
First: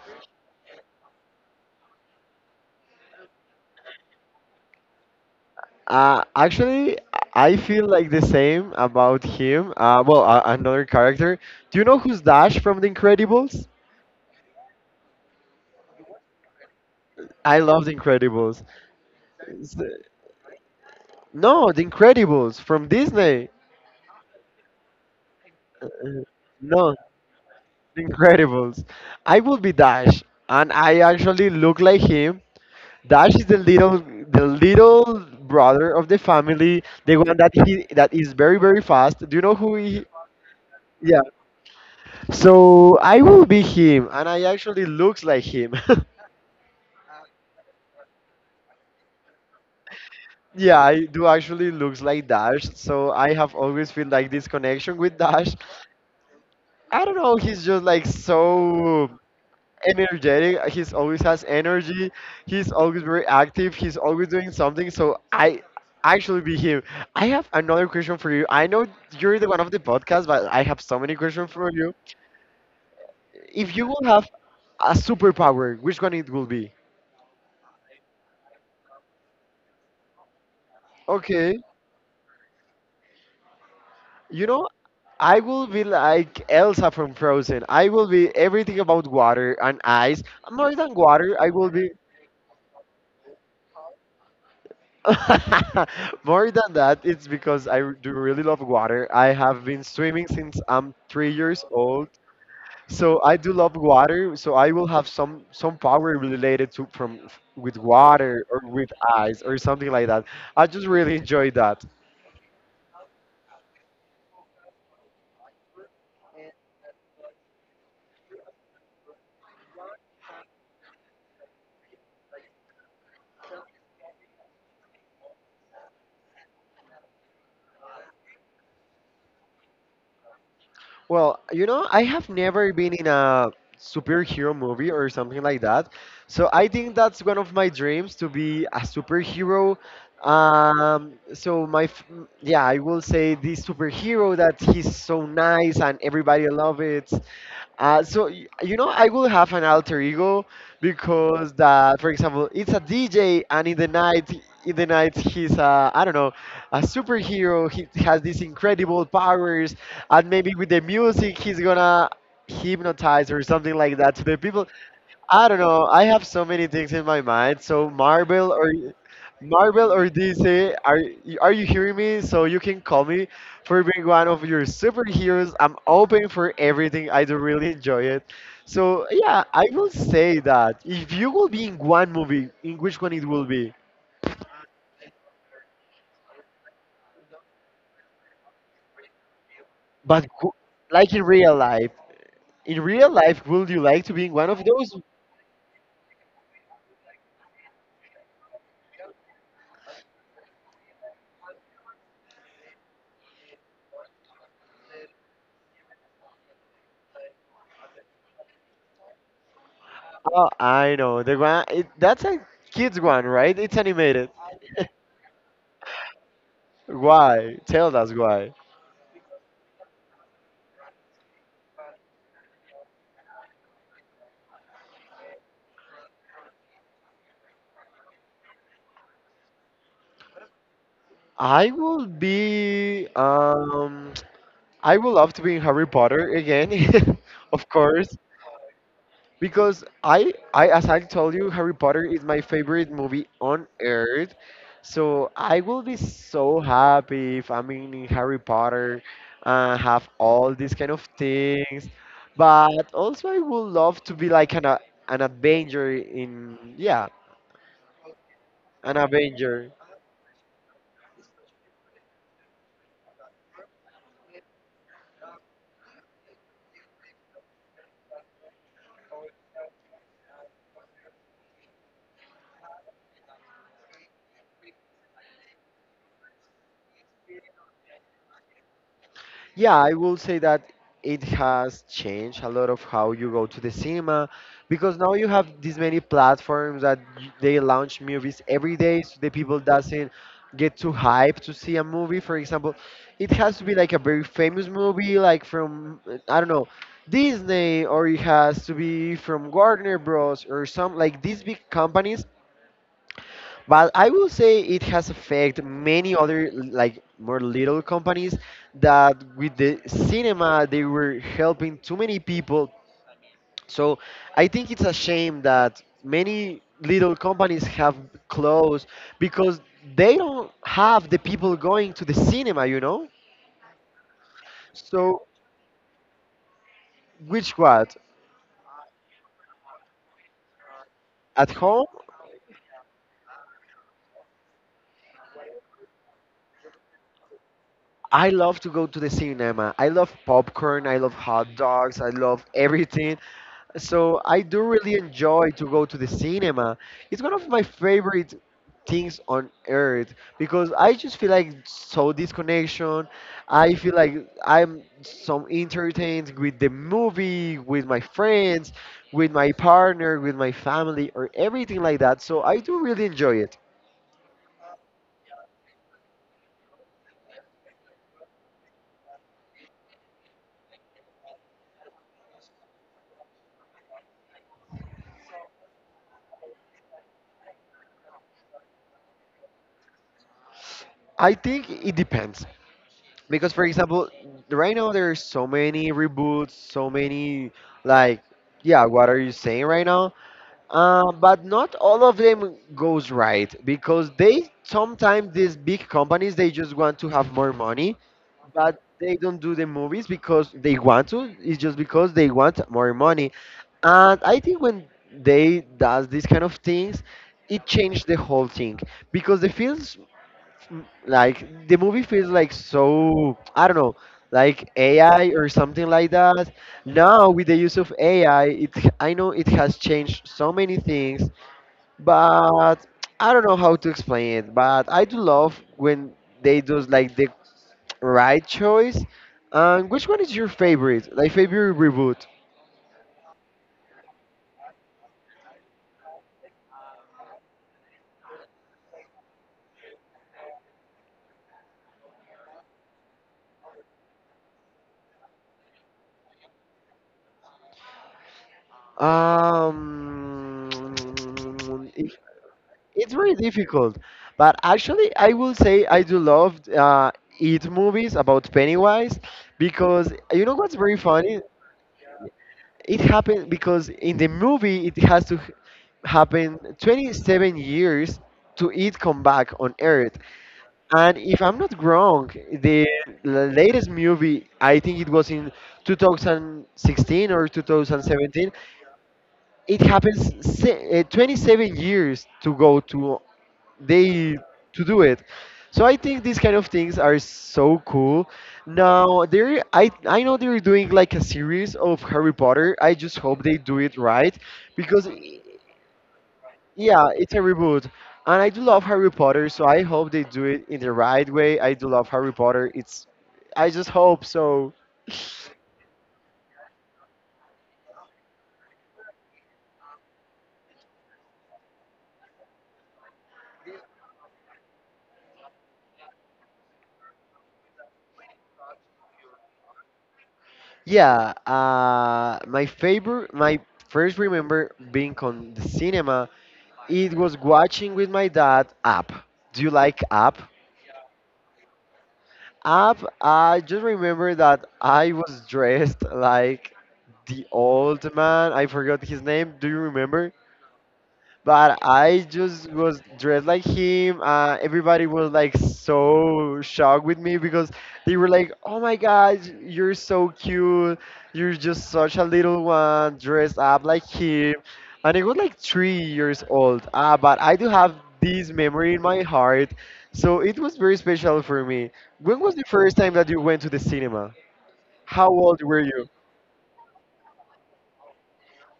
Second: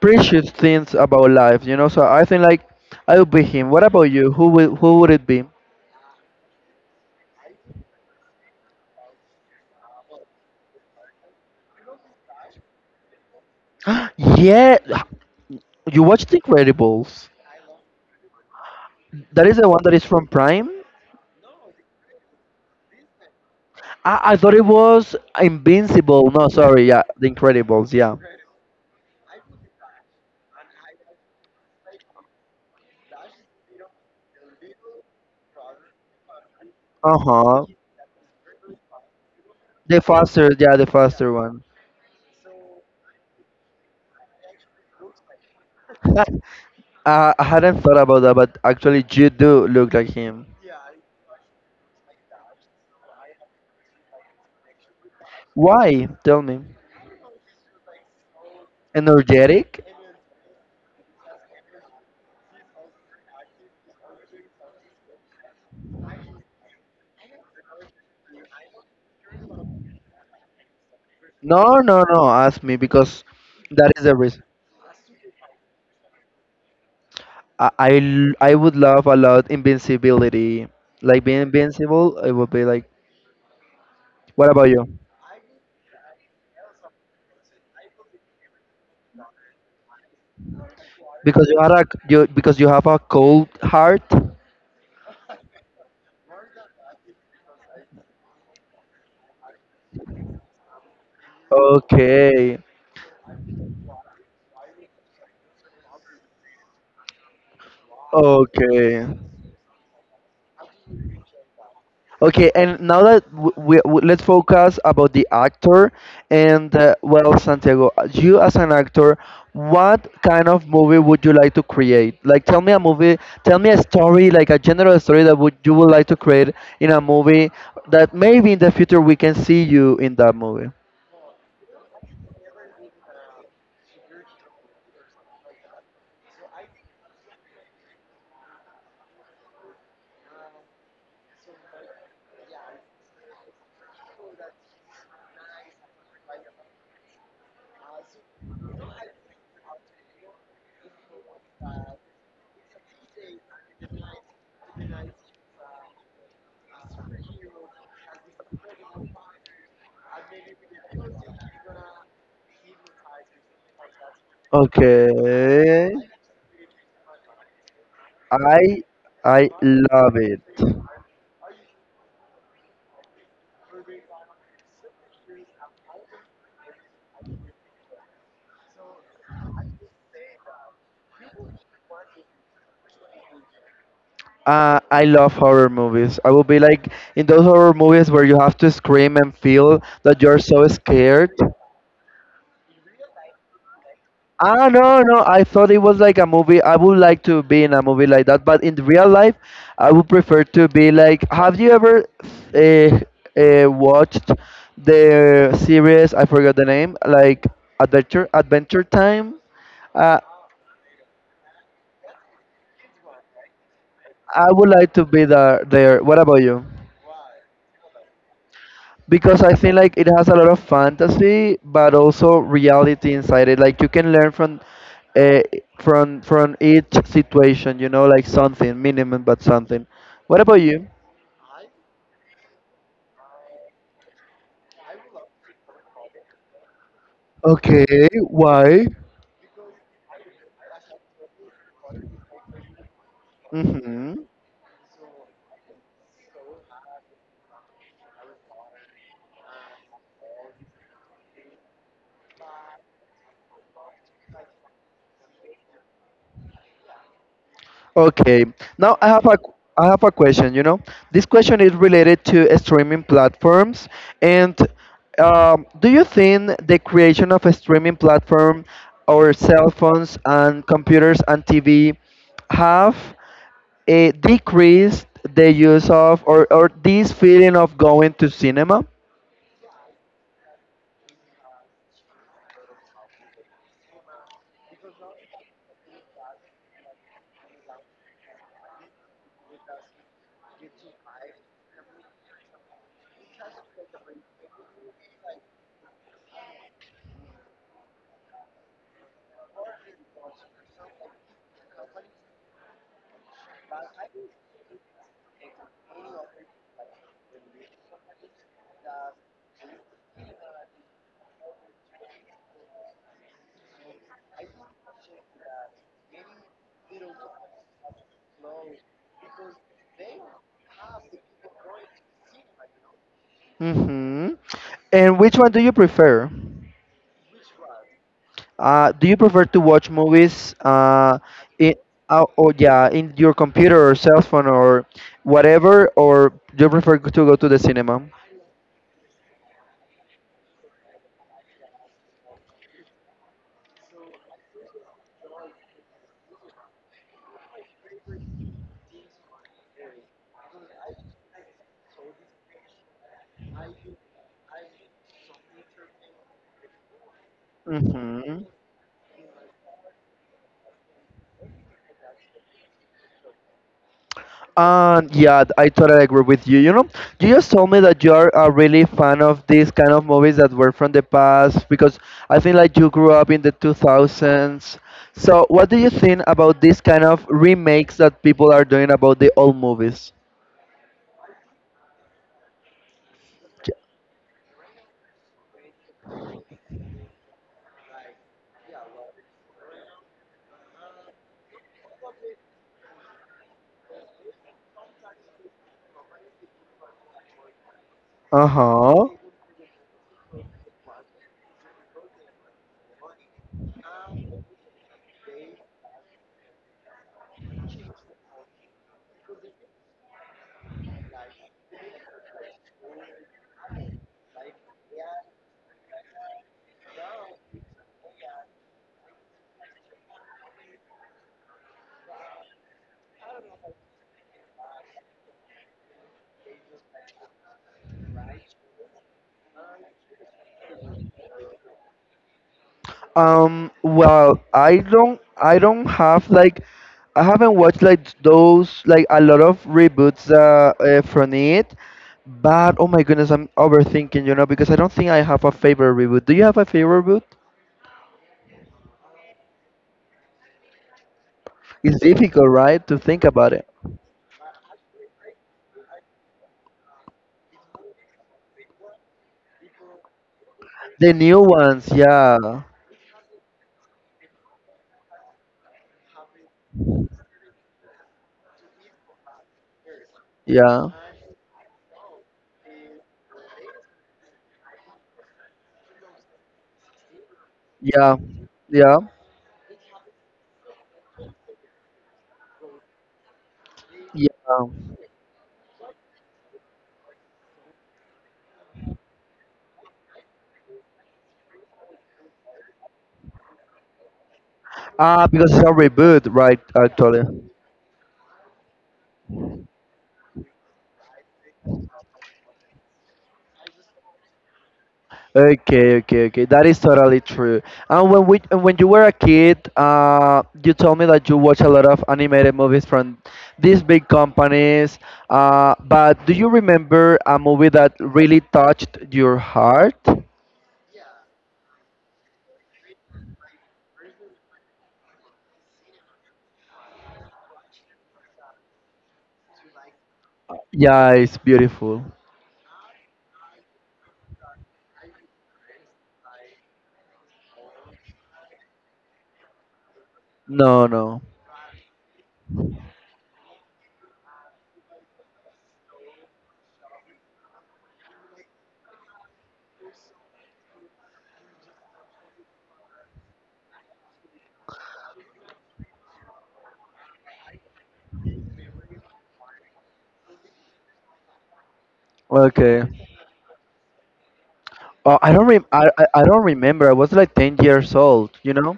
[SPEAKER 1] precious things about life, you know. So I think like I would be him. What about you? Who would it be?
[SPEAKER 2] Actually, I feel like the same about him. Well, another character. Do you know who's Dash from The Incredibles?
[SPEAKER 1] Yeah, you watched The Incredibles.
[SPEAKER 2] I love The Incredibles.
[SPEAKER 1] That is the
[SPEAKER 2] S-
[SPEAKER 1] one that is from Prime.
[SPEAKER 2] No, The Incredibles from Disney.
[SPEAKER 1] I thought it was Invincible. No, sorry.
[SPEAKER 2] No,
[SPEAKER 1] Yeah, The Incredibles.
[SPEAKER 2] The
[SPEAKER 1] Yeah.
[SPEAKER 2] Incredibles. I will be Dash, and I actually look like him. Dash is the little brother of the family, the
[SPEAKER 1] Uh
[SPEAKER 2] one
[SPEAKER 1] huh.
[SPEAKER 2] that is very very fast. Do you know who
[SPEAKER 1] The
[SPEAKER 2] he?
[SPEAKER 1] faster. Yeah, the
[SPEAKER 2] Yeah.
[SPEAKER 1] faster one.
[SPEAKER 2] So I will be him, and I actually looks like him.
[SPEAKER 1] Uh, I hadn't thought about that, but actually, you do look like him.
[SPEAKER 2] Yeah, I do actually looks like Dash, so I have always feel like this connection with Dash.
[SPEAKER 1] Why? Tell me.
[SPEAKER 2] I don't know, he's just like so
[SPEAKER 1] Energetic?
[SPEAKER 2] energetic. He's always has energy. He's always very active. He's always doing something. So I actually be him. I have another question for you. I know you're the one of the podcast, but I have so many questions
[SPEAKER 1] No,
[SPEAKER 2] for you.
[SPEAKER 1] no, no. Ask me because
[SPEAKER 2] If you
[SPEAKER 1] that
[SPEAKER 2] will
[SPEAKER 1] is the
[SPEAKER 2] have
[SPEAKER 1] reason.
[SPEAKER 2] a superpower, which one it will be?
[SPEAKER 1] I would love a lot invincibility. Like being
[SPEAKER 2] Okay.
[SPEAKER 1] invincible, it would be like.
[SPEAKER 2] You
[SPEAKER 1] What
[SPEAKER 2] know,
[SPEAKER 1] about you?
[SPEAKER 2] I will be like Elsa from Frozen. I will be everything about water and ice. More than water, I
[SPEAKER 1] Because you
[SPEAKER 2] will
[SPEAKER 1] are a
[SPEAKER 2] be.
[SPEAKER 1] you because you have a cold heart.
[SPEAKER 2] More than that, it's because do really love water. I have been swimming since I'm 3 years old,
[SPEAKER 1] Okay,
[SPEAKER 2] so I do love water. So I will have some power related to from with water or with
[SPEAKER 1] okay.
[SPEAKER 2] ice or something like that. I just really enjoy that.
[SPEAKER 1] Okay, and now that w we, w let's focus about the actor and well, Santiago, you as an actor, what kind of movie would you like to create? Like, tell me a movie, tell me a story, like a general story that would you would like to create in a movie that maybe in the future we can see you in that movie.
[SPEAKER 2] Well, you know, I have never been in a superhero movie or something like that. So I think that's one of my dreams to be a superhero. Um, so my, f- yeah, I will say the superhero that he's so nice and everybody love it. You know, I will have an alter ego because that, for example, it's a DJ, and in the night, he's a, I don't know, a superhero. He has these incredible powers, and maybe with the music, he's gonna hypnotize or something like that to the people. I don't know.
[SPEAKER 1] Okay,
[SPEAKER 2] I have so many things in my mind. So
[SPEAKER 1] I I
[SPEAKER 2] Marvel or
[SPEAKER 1] love it.
[SPEAKER 2] DC, are you hearing me? So you can call me for being one of your superheroes. I'm open for everything. I do really enjoy it. So yeah, I will say that if you will be in one movie, in which one it will be?
[SPEAKER 1] I love horror movies. I will be like in those horror movies where you have to scream and feel that
[SPEAKER 2] But
[SPEAKER 1] you're
[SPEAKER 2] who-
[SPEAKER 1] so
[SPEAKER 2] like
[SPEAKER 1] scared.
[SPEAKER 2] in real life, would you like to be in one of
[SPEAKER 1] Ah,
[SPEAKER 2] those?
[SPEAKER 1] no, no. I thought it was like a movie. I would like to be in a movie like that, but in real life, I would prefer to be like. Have you ever uh, watched the series? I forgot the name. Like Adventure Time. Uh,
[SPEAKER 2] Oh, I know the one. It, that's a kids one, right? It's animated.
[SPEAKER 1] I would like to be there. There. What about you?
[SPEAKER 2] Why? Tell us why.
[SPEAKER 1] Because I think like it has a lot of fantasy, but also reality inside it. Like you can learn from, uh, from each situation. You know, like something minimum, but something. What about you?
[SPEAKER 2] I will be. I would love to be in Harry Potter again, of
[SPEAKER 1] Okay,
[SPEAKER 2] course,
[SPEAKER 1] why?
[SPEAKER 2] because I, as I told you, Harry Potter is my favorite movie on
[SPEAKER 1] Mm-hmm.
[SPEAKER 2] earth. So I will be so happy if I'm in Harry Potter, have all these kind of things. But also, I would love to be like an Avenger in yeah,
[SPEAKER 1] Okay.
[SPEAKER 2] an
[SPEAKER 1] Now I have a
[SPEAKER 2] Avenger.
[SPEAKER 1] I have a question, you know. This question is related to streaming platforms and do you think the creation of a streaming platform or cell phones and computers and TV have a decreased the use of or this feeling of going to cinema?
[SPEAKER 2] Yeah, I will say that it has changed a lot of how you go to the cinema because now you have these many platforms that they launch movies every day so the people doesn't get too hyped to see a movie. For example, it has to be like a very famous movie like from I don't know, Disney or it has to be from Warner Bros or some like these big companies, but I will say it has affected many other like more little companies that with the cinema they were helping too many people. So I think it's a shame that many little companies have closed because they don't have the people going to the cinema, you know?
[SPEAKER 1] Hmm. And
[SPEAKER 2] So
[SPEAKER 1] which one do you prefer?
[SPEAKER 2] which what?
[SPEAKER 1] Do you prefer to watch movies
[SPEAKER 2] At
[SPEAKER 1] in,
[SPEAKER 2] home.
[SPEAKER 1] oh yeah, in your computer or cell phone or whatever, or do you prefer to go to the cinema?
[SPEAKER 2] I love to go to the cinema. I love popcorn, I love hot dogs, I love everything. So I do really enjoy to go to the cinema. It's one of my favorite things on earth because I just feel like so disconnection. I feel like I'm so entertained with the movie, with my
[SPEAKER 1] Hmm.
[SPEAKER 2] friends, with my partner, with my family, or everything like that. So I do really enjoy it.
[SPEAKER 1] Yeah, I totally agree with you. You know, you just told me that you're a really fan of these kind of movies that were from the past because I think like you grew up in the 2000s. So, what do you think about these kind of remakes that people are doing about the old movies?
[SPEAKER 2] I think it depends because, for example, right now there are so many reboots, so many like yeah, what are you saying right now? But not all of them goes right because they sometimes these big companies they just want to have more money,
[SPEAKER 1] Uh
[SPEAKER 2] but
[SPEAKER 1] huh.
[SPEAKER 2] they don't do the movies because they want to. It's just because they want more money, and I think when they does these kind of things, it changed the whole thing because the films like the movie feels like so I don't know, like AI or something like that. Now with the use of AI, it I know it has changed so many things, but I don't know how to explain it. But I do love when they do like the right choice. And which one is your favorite? Like favorite reboot?
[SPEAKER 1] Well, I don't have like, I haven't watched like those like a lot of reboots from it, but oh my goodness, I'm overthinking, you know, because I don't think I have a favorite reboot. Do you have a favorite reboot?
[SPEAKER 2] Um,
[SPEAKER 1] It's difficult, right, to
[SPEAKER 2] It's
[SPEAKER 1] think
[SPEAKER 2] very
[SPEAKER 1] about it.
[SPEAKER 2] difficult, but actually, I will say I do love it movies about Pennywise because you know what's very
[SPEAKER 1] The
[SPEAKER 2] funny?
[SPEAKER 1] new ones, yeah,
[SPEAKER 2] It happened because in the movie it has happen 27 years to it come back on Earth,
[SPEAKER 1] yeah,
[SPEAKER 2] and if I'm not wrong, the latest movie I think it was in 2016 or
[SPEAKER 1] yeah,
[SPEAKER 2] 2017.
[SPEAKER 1] yeah,
[SPEAKER 2] It happens 27 years to go to they
[SPEAKER 1] yeah.
[SPEAKER 2] to do it. So I think these kind of things are so cool. Now there, I know they're doing like a series of Harry Potter. I just hope they do it right because,
[SPEAKER 1] Ah, because it's a reboot, right?
[SPEAKER 2] yeah,
[SPEAKER 1] Actually.
[SPEAKER 2] it's a reboot, and I do love Harry Potter. So I hope they do it in the right way. I do love Harry Potter. It's, I just hope so.
[SPEAKER 1] Okay, okay, okay. That is totally true. And when you were a kid, you told me that you watch a lot of animated movies from these big companies. But do you remember a movie that really touched your heart?
[SPEAKER 2] Yeah, my favorite, my first remember being on the cinema. It was watching with my dad Up. Do you like Up?
[SPEAKER 1] Yeah, it's beautiful.
[SPEAKER 2] Up, I just remember that I was dressed like the old man. I forgot his name. Do you remember?
[SPEAKER 1] No, no.
[SPEAKER 2] But I just was dressed like him. Everybody was like so shocked with me because they were like, "Oh my God, you're so cute! You're just such a little one, dressed up like him." And I was like 3 years old. Ah, but I do have this memory in my heart, so it was very special for me. When was the
[SPEAKER 1] Okay.
[SPEAKER 2] first time that you went to the cinema? How old were you?
[SPEAKER 1] I don't remember. I was like 10 years old, you know?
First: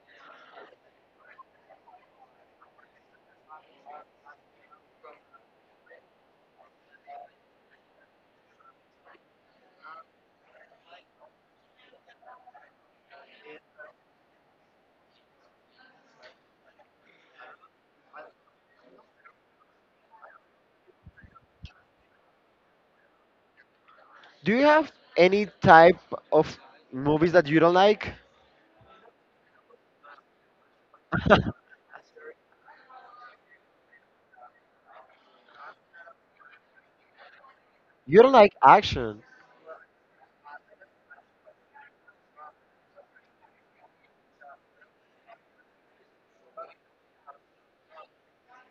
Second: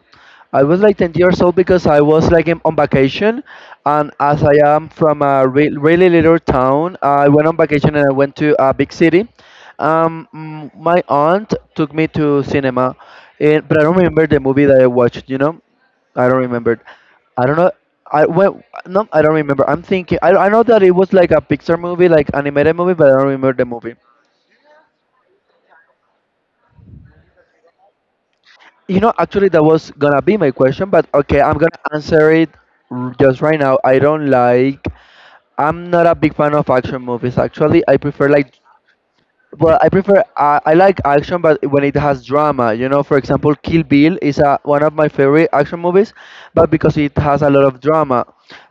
[SPEAKER 1] I was like 10 years old because I was like on vacation and as I am from a really little town, I went on vacation and I went to a big city. My aunt took me to cinema, and, but I don't remember the movie that I watched, you know? I don't remember. I don't know. I well, no, I don't remember. I'm thinking. I know that it was like a Pixar movie, like animated movie, but I don't remember the movie.
[SPEAKER 2] Do you have any type of movies that you don't like?
[SPEAKER 1] You know, actually, that was gonna be my question, but okay, I'm gonna answer it just right now. I don't like. I'm not a big fan of action movies. Actually, I
[SPEAKER 2] You
[SPEAKER 1] prefer
[SPEAKER 2] don't
[SPEAKER 1] like
[SPEAKER 2] like action.
[SPEAKER 1] I like action, but when it has drama, you know, for example, Kill Bill is a, one of my favorite action movies, but because it has a lot of drama.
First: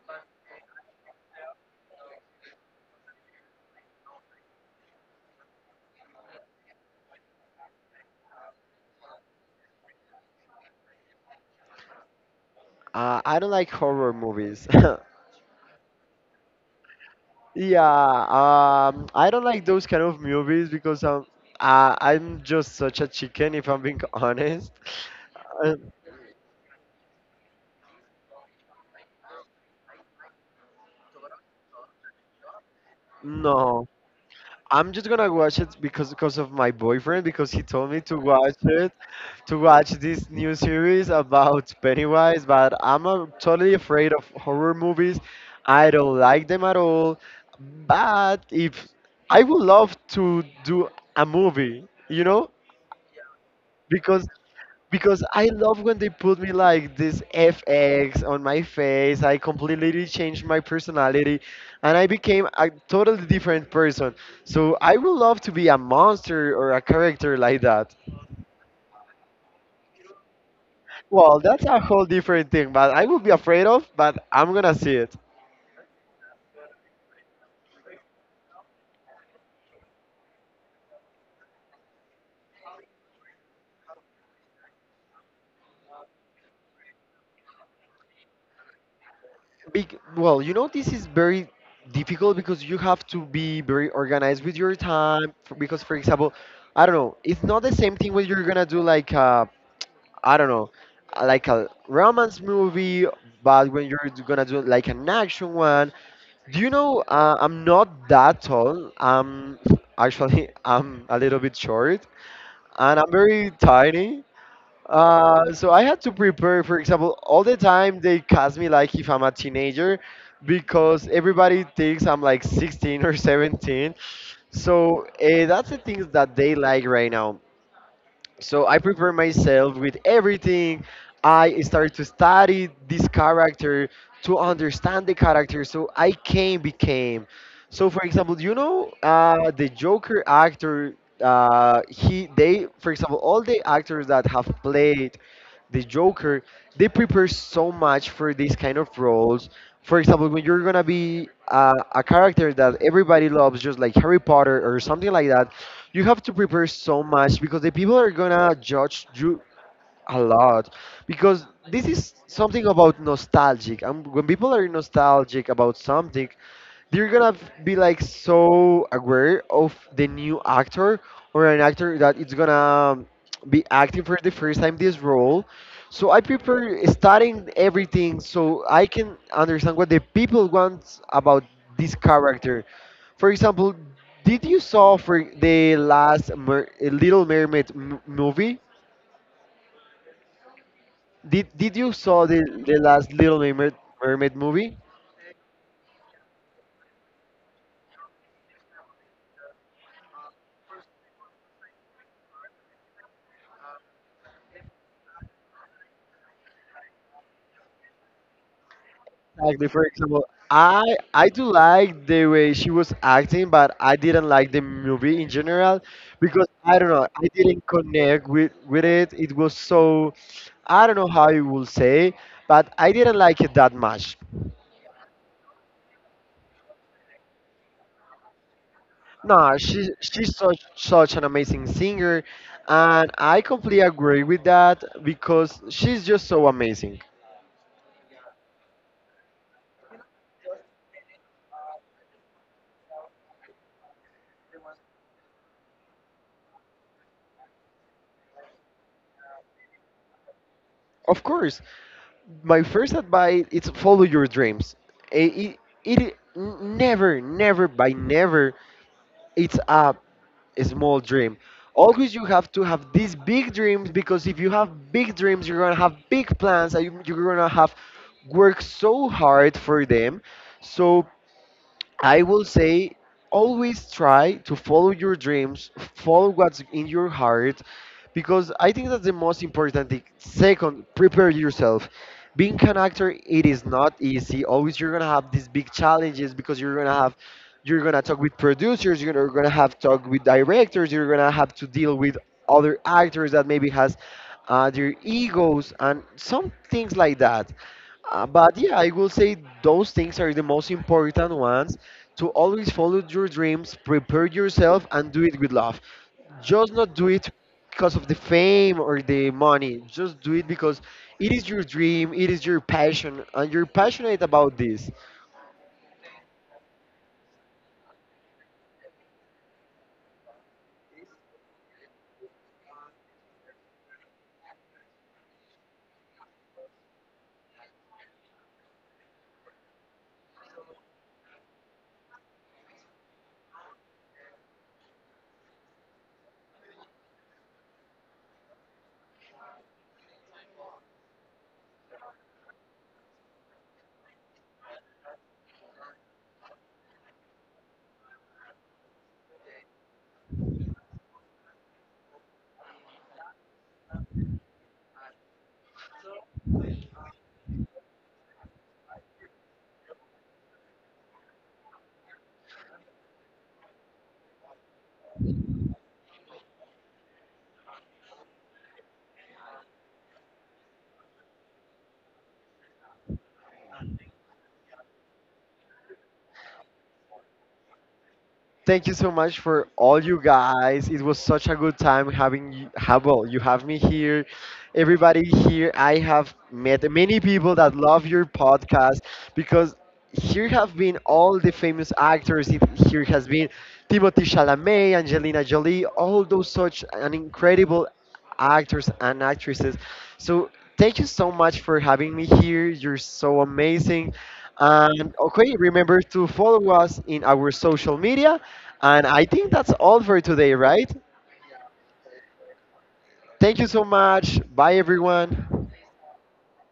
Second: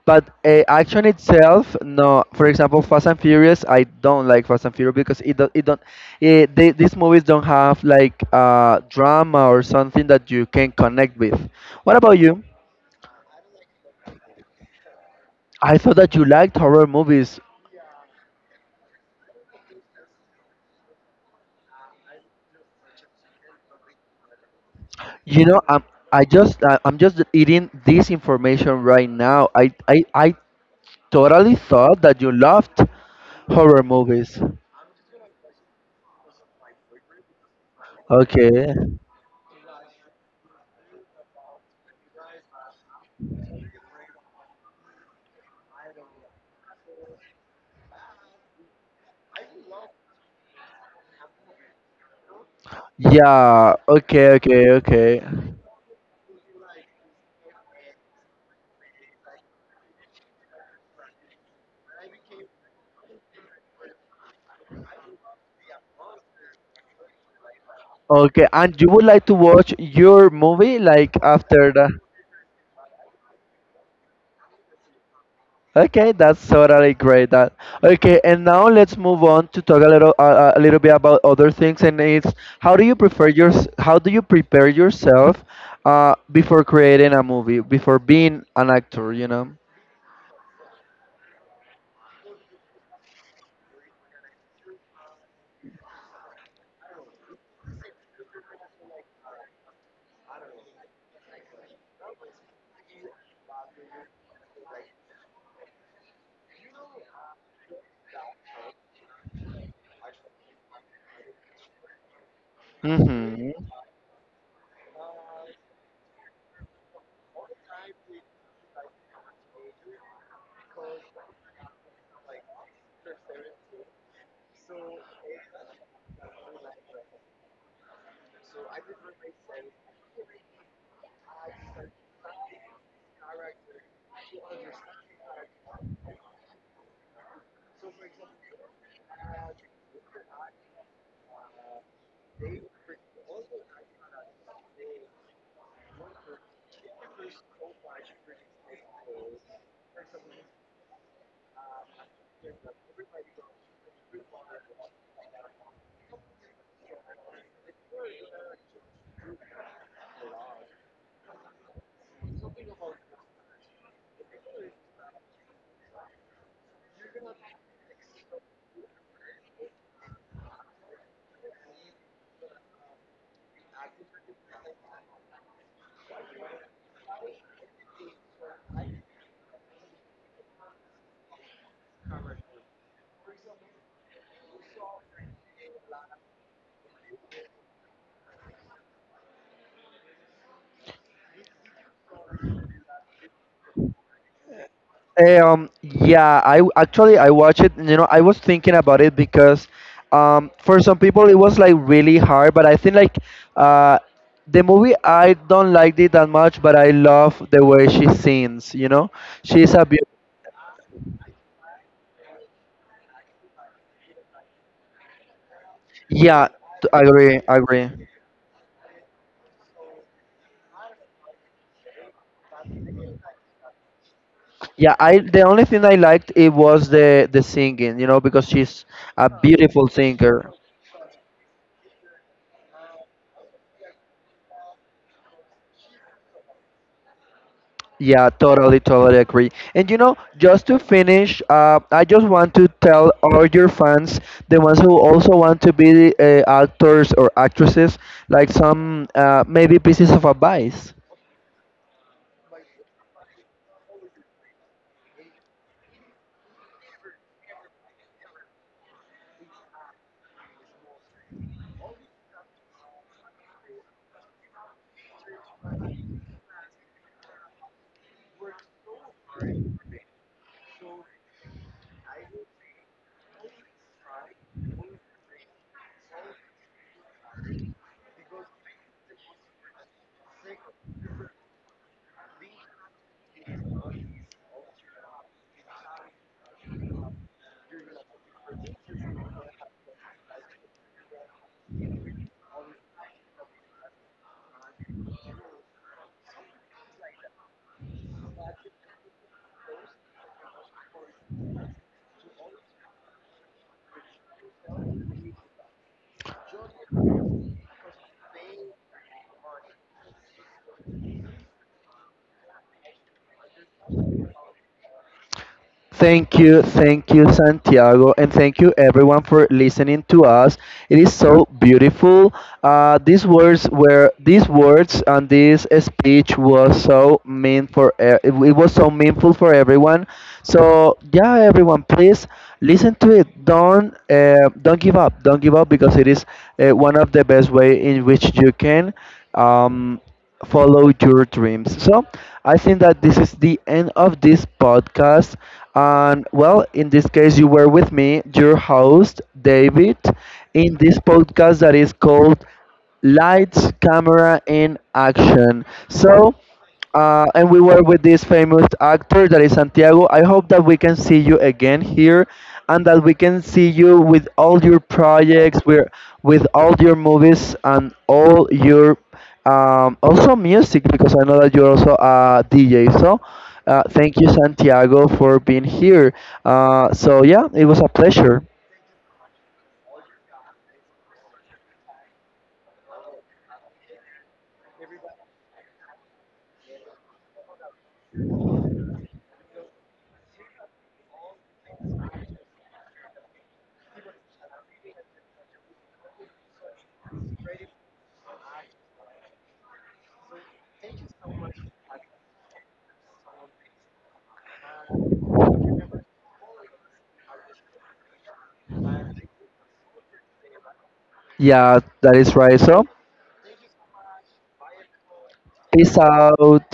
[SPEAKER 1] But action itself, no. For example, Fast and Furious, I don't like Fast and Furious because it don't these movies don't have like drama or something that you can connect with. What about you?
[SPEAKER 2] I don't like horror movies.
[SPEAKER 1] I thought that you liked horror movies.
[SPEAKER 2] Yeah, I don't like those kind of movies because I'm just such a chicken, if I'm being honest.
[SPEAKER 1] You know,
[SPEAKER 2] Uh,
[SPEAKER 1] I'm just eating this information right now. I totally thought that you loved horror
[SPEAKER 2] no,
[SPEAKER 1] movies.
[SPEAKER 2] I'm just gonna watch it because of my boyfriend because he told me to watch
[SPEAKER 1] Okay.
[SPEAKER 2] it, to watch this new series about Pennywise. But I'm totally afraid of horror movies. I don't like them at all. But if I would love to do a movie, you know,
[SPEAKER 1] Yeah.
[SPEAKER 2] because
[SPEAKER 1] Okay. Okay. Okay.
[SPEAKER 2] because I love when they put me like this FX on my face. I completely changed my personality and I became a totally different person. So I would love to be a monster or a character like that.
[SPEAKER 1] Okay. And you would like to watch your movie like
[SPEAKER 2] Well, that's
[SPEAKER 1] after
[SPEAKER 2] a
[SPEAKER 1] the.
[SPEAKER 2] whole different thing, but I would be afraid of, but I'm gonna see it.
[SPEAKER 1] Okay, that's totally great. That okay. And now let's move on to talk a little bit about other things. And it's how do you prefer your how do you prepare yourself before creating a movie before being an actor? You know.
[SPEAKER 2] Well, you know, this is very difficult because you have to be very organized with your time. Because, for example, I don't know, it's not the same thing when you're gonna do like a I don't know, like a romance movie, but when you're gonna do like an action one, do you know? I'm not that tall. I'm actually I'm a little bit short, and I'm
[SPEAKER 1] Mm-hmm.
[SPEAKER 2] very tiny. So I had to prepare. For example, all the time they cast me like if I'm a teenager, because everybody thinks I'm like 16 or 17. So that's the things that they like right now. So I prepare myself with everything. I start to study this character to understand the character. So I can became. So for example, you know, the Joker actor. He they for example all the actors that have played the Joker, they prepare so much for these kind of roles. For example, when you're gonna be a character that everybody loves, just like Harry Potter or something like that, you have to prepare so much because the people are gonna judge you a lot because this is something about nostalgic, and when people are nostalgic about something they're gonna be like so aware of the new actor or an actor that it's gonna be acting for the first time this role. So I prefer studying everything so I can understand what the people want about this character. For example, did you saw for the last Mer- little mermaid m- movie did you saw the last Little Mermaid movie?
[SPEAKER 1] Yeah, actually I watched it. You know, I was thinking about it because, for some people it was like really hard, but I think like, uh, the movie I don't like it that much, but I love the way she sings. You know,
[SPEAKER 2] Exactly.
[SPEAKER 1] she's a
[SPEAKER 2] For
[SPEAKER 1] beautiful.
[SPEAKER 2] example, I I do like the way she was acting, but I didn't like the movie in general
[SPEAKER 1] Yeah,
[SPEAKER 2] because I don't know, I
[SPEAKER 1] agree,
[SPEAKER 2] didn't
[SPEAKER 1] agree.
[SPEAKER 2] connect with it. It was so I don't know how you will say, but I didn't like it that much.
[SPEAKER 1] Yeah, I the only thing I liked it was the singing. You know, because she's a
[SPEAKER 2] No,
[SPEAKER 1] beautiful
[SPEAKER 2] she she's
[SPEAKER 1] singer.
[SPEAKER 2] such such an amazing singer, and I completely agree with that because she's just so amazing.
[SPEAKER 1] Yeah, totally, totally agree. And you know, just to finish, I just want to tell all your fans, the ones who also want to be actors or actresses, like some maybe pieces of advice.
[SPEAKER 2] Of course. My first advice is follow your dreams. It, it, Never, never, by never, it's a, a small dream. Always you have to have these big dreams because if you have big dreams, you're gonna have big plans and you're gonna have worked so hard for them. So I will say always try to follow your dreams, follow what's in your heart, because I think that's the most important thing. Second, prepare yourself. Being an actor, it is not easy. Always you're gonna have these big challenges because you're gonna talk with producers, you're gonna have talk with directors, you're gonna have to deal with other actors that maybe has their egos and some things like that. But yeah, I will say those things are the most important ones, to always follow your dreams, prepare yourself, and do it with love. Just not do it because of the fame or the money. Just do it because it is your dream, it is your passion, and you're passionate about this.
[SPEAKER 1] Thank you, Santiago, and thank you everyone for listening to us. It is so beautiful. These words and this speech was it it was so meaningful for everyone. So yeah, everyone, please listen to it. Don't give up. Don't give up because it is one of the best way in which you can. Um, follow your dreams. So I think that this is the end of this podcast. And well, in this case, you were with me, your host, David, in this podcast that is called Lights, Camera, and Action. So, and we were with this famous actor that is Santiago. I hope that we can see you again here and that we can see you with all your projects, with all your movies and all your also music, because I know that you're also a DJ. So thank you, Santiago, for being here. So yeah, it was a pleasure.
[SPEAKER 2] Thank you so much for all you guys. It was such a good time having you, have well, you have me here. Everybody here, I have met many people that love your podcast because here have been all the famous actors. It- Here has been Timothy Chalamet, Angelina Jolie, all those such an incredible actors and actresses. So thank you so much for having me here. You're so amazing. And okay, remember to follow us in our social media. And I think that's all for today, right?
[SPEAKER 1] Yeah, that is right. So
[SPEAKER 2] Thank you so much. Bye, everyone.
[SPEAKER 1] peace out.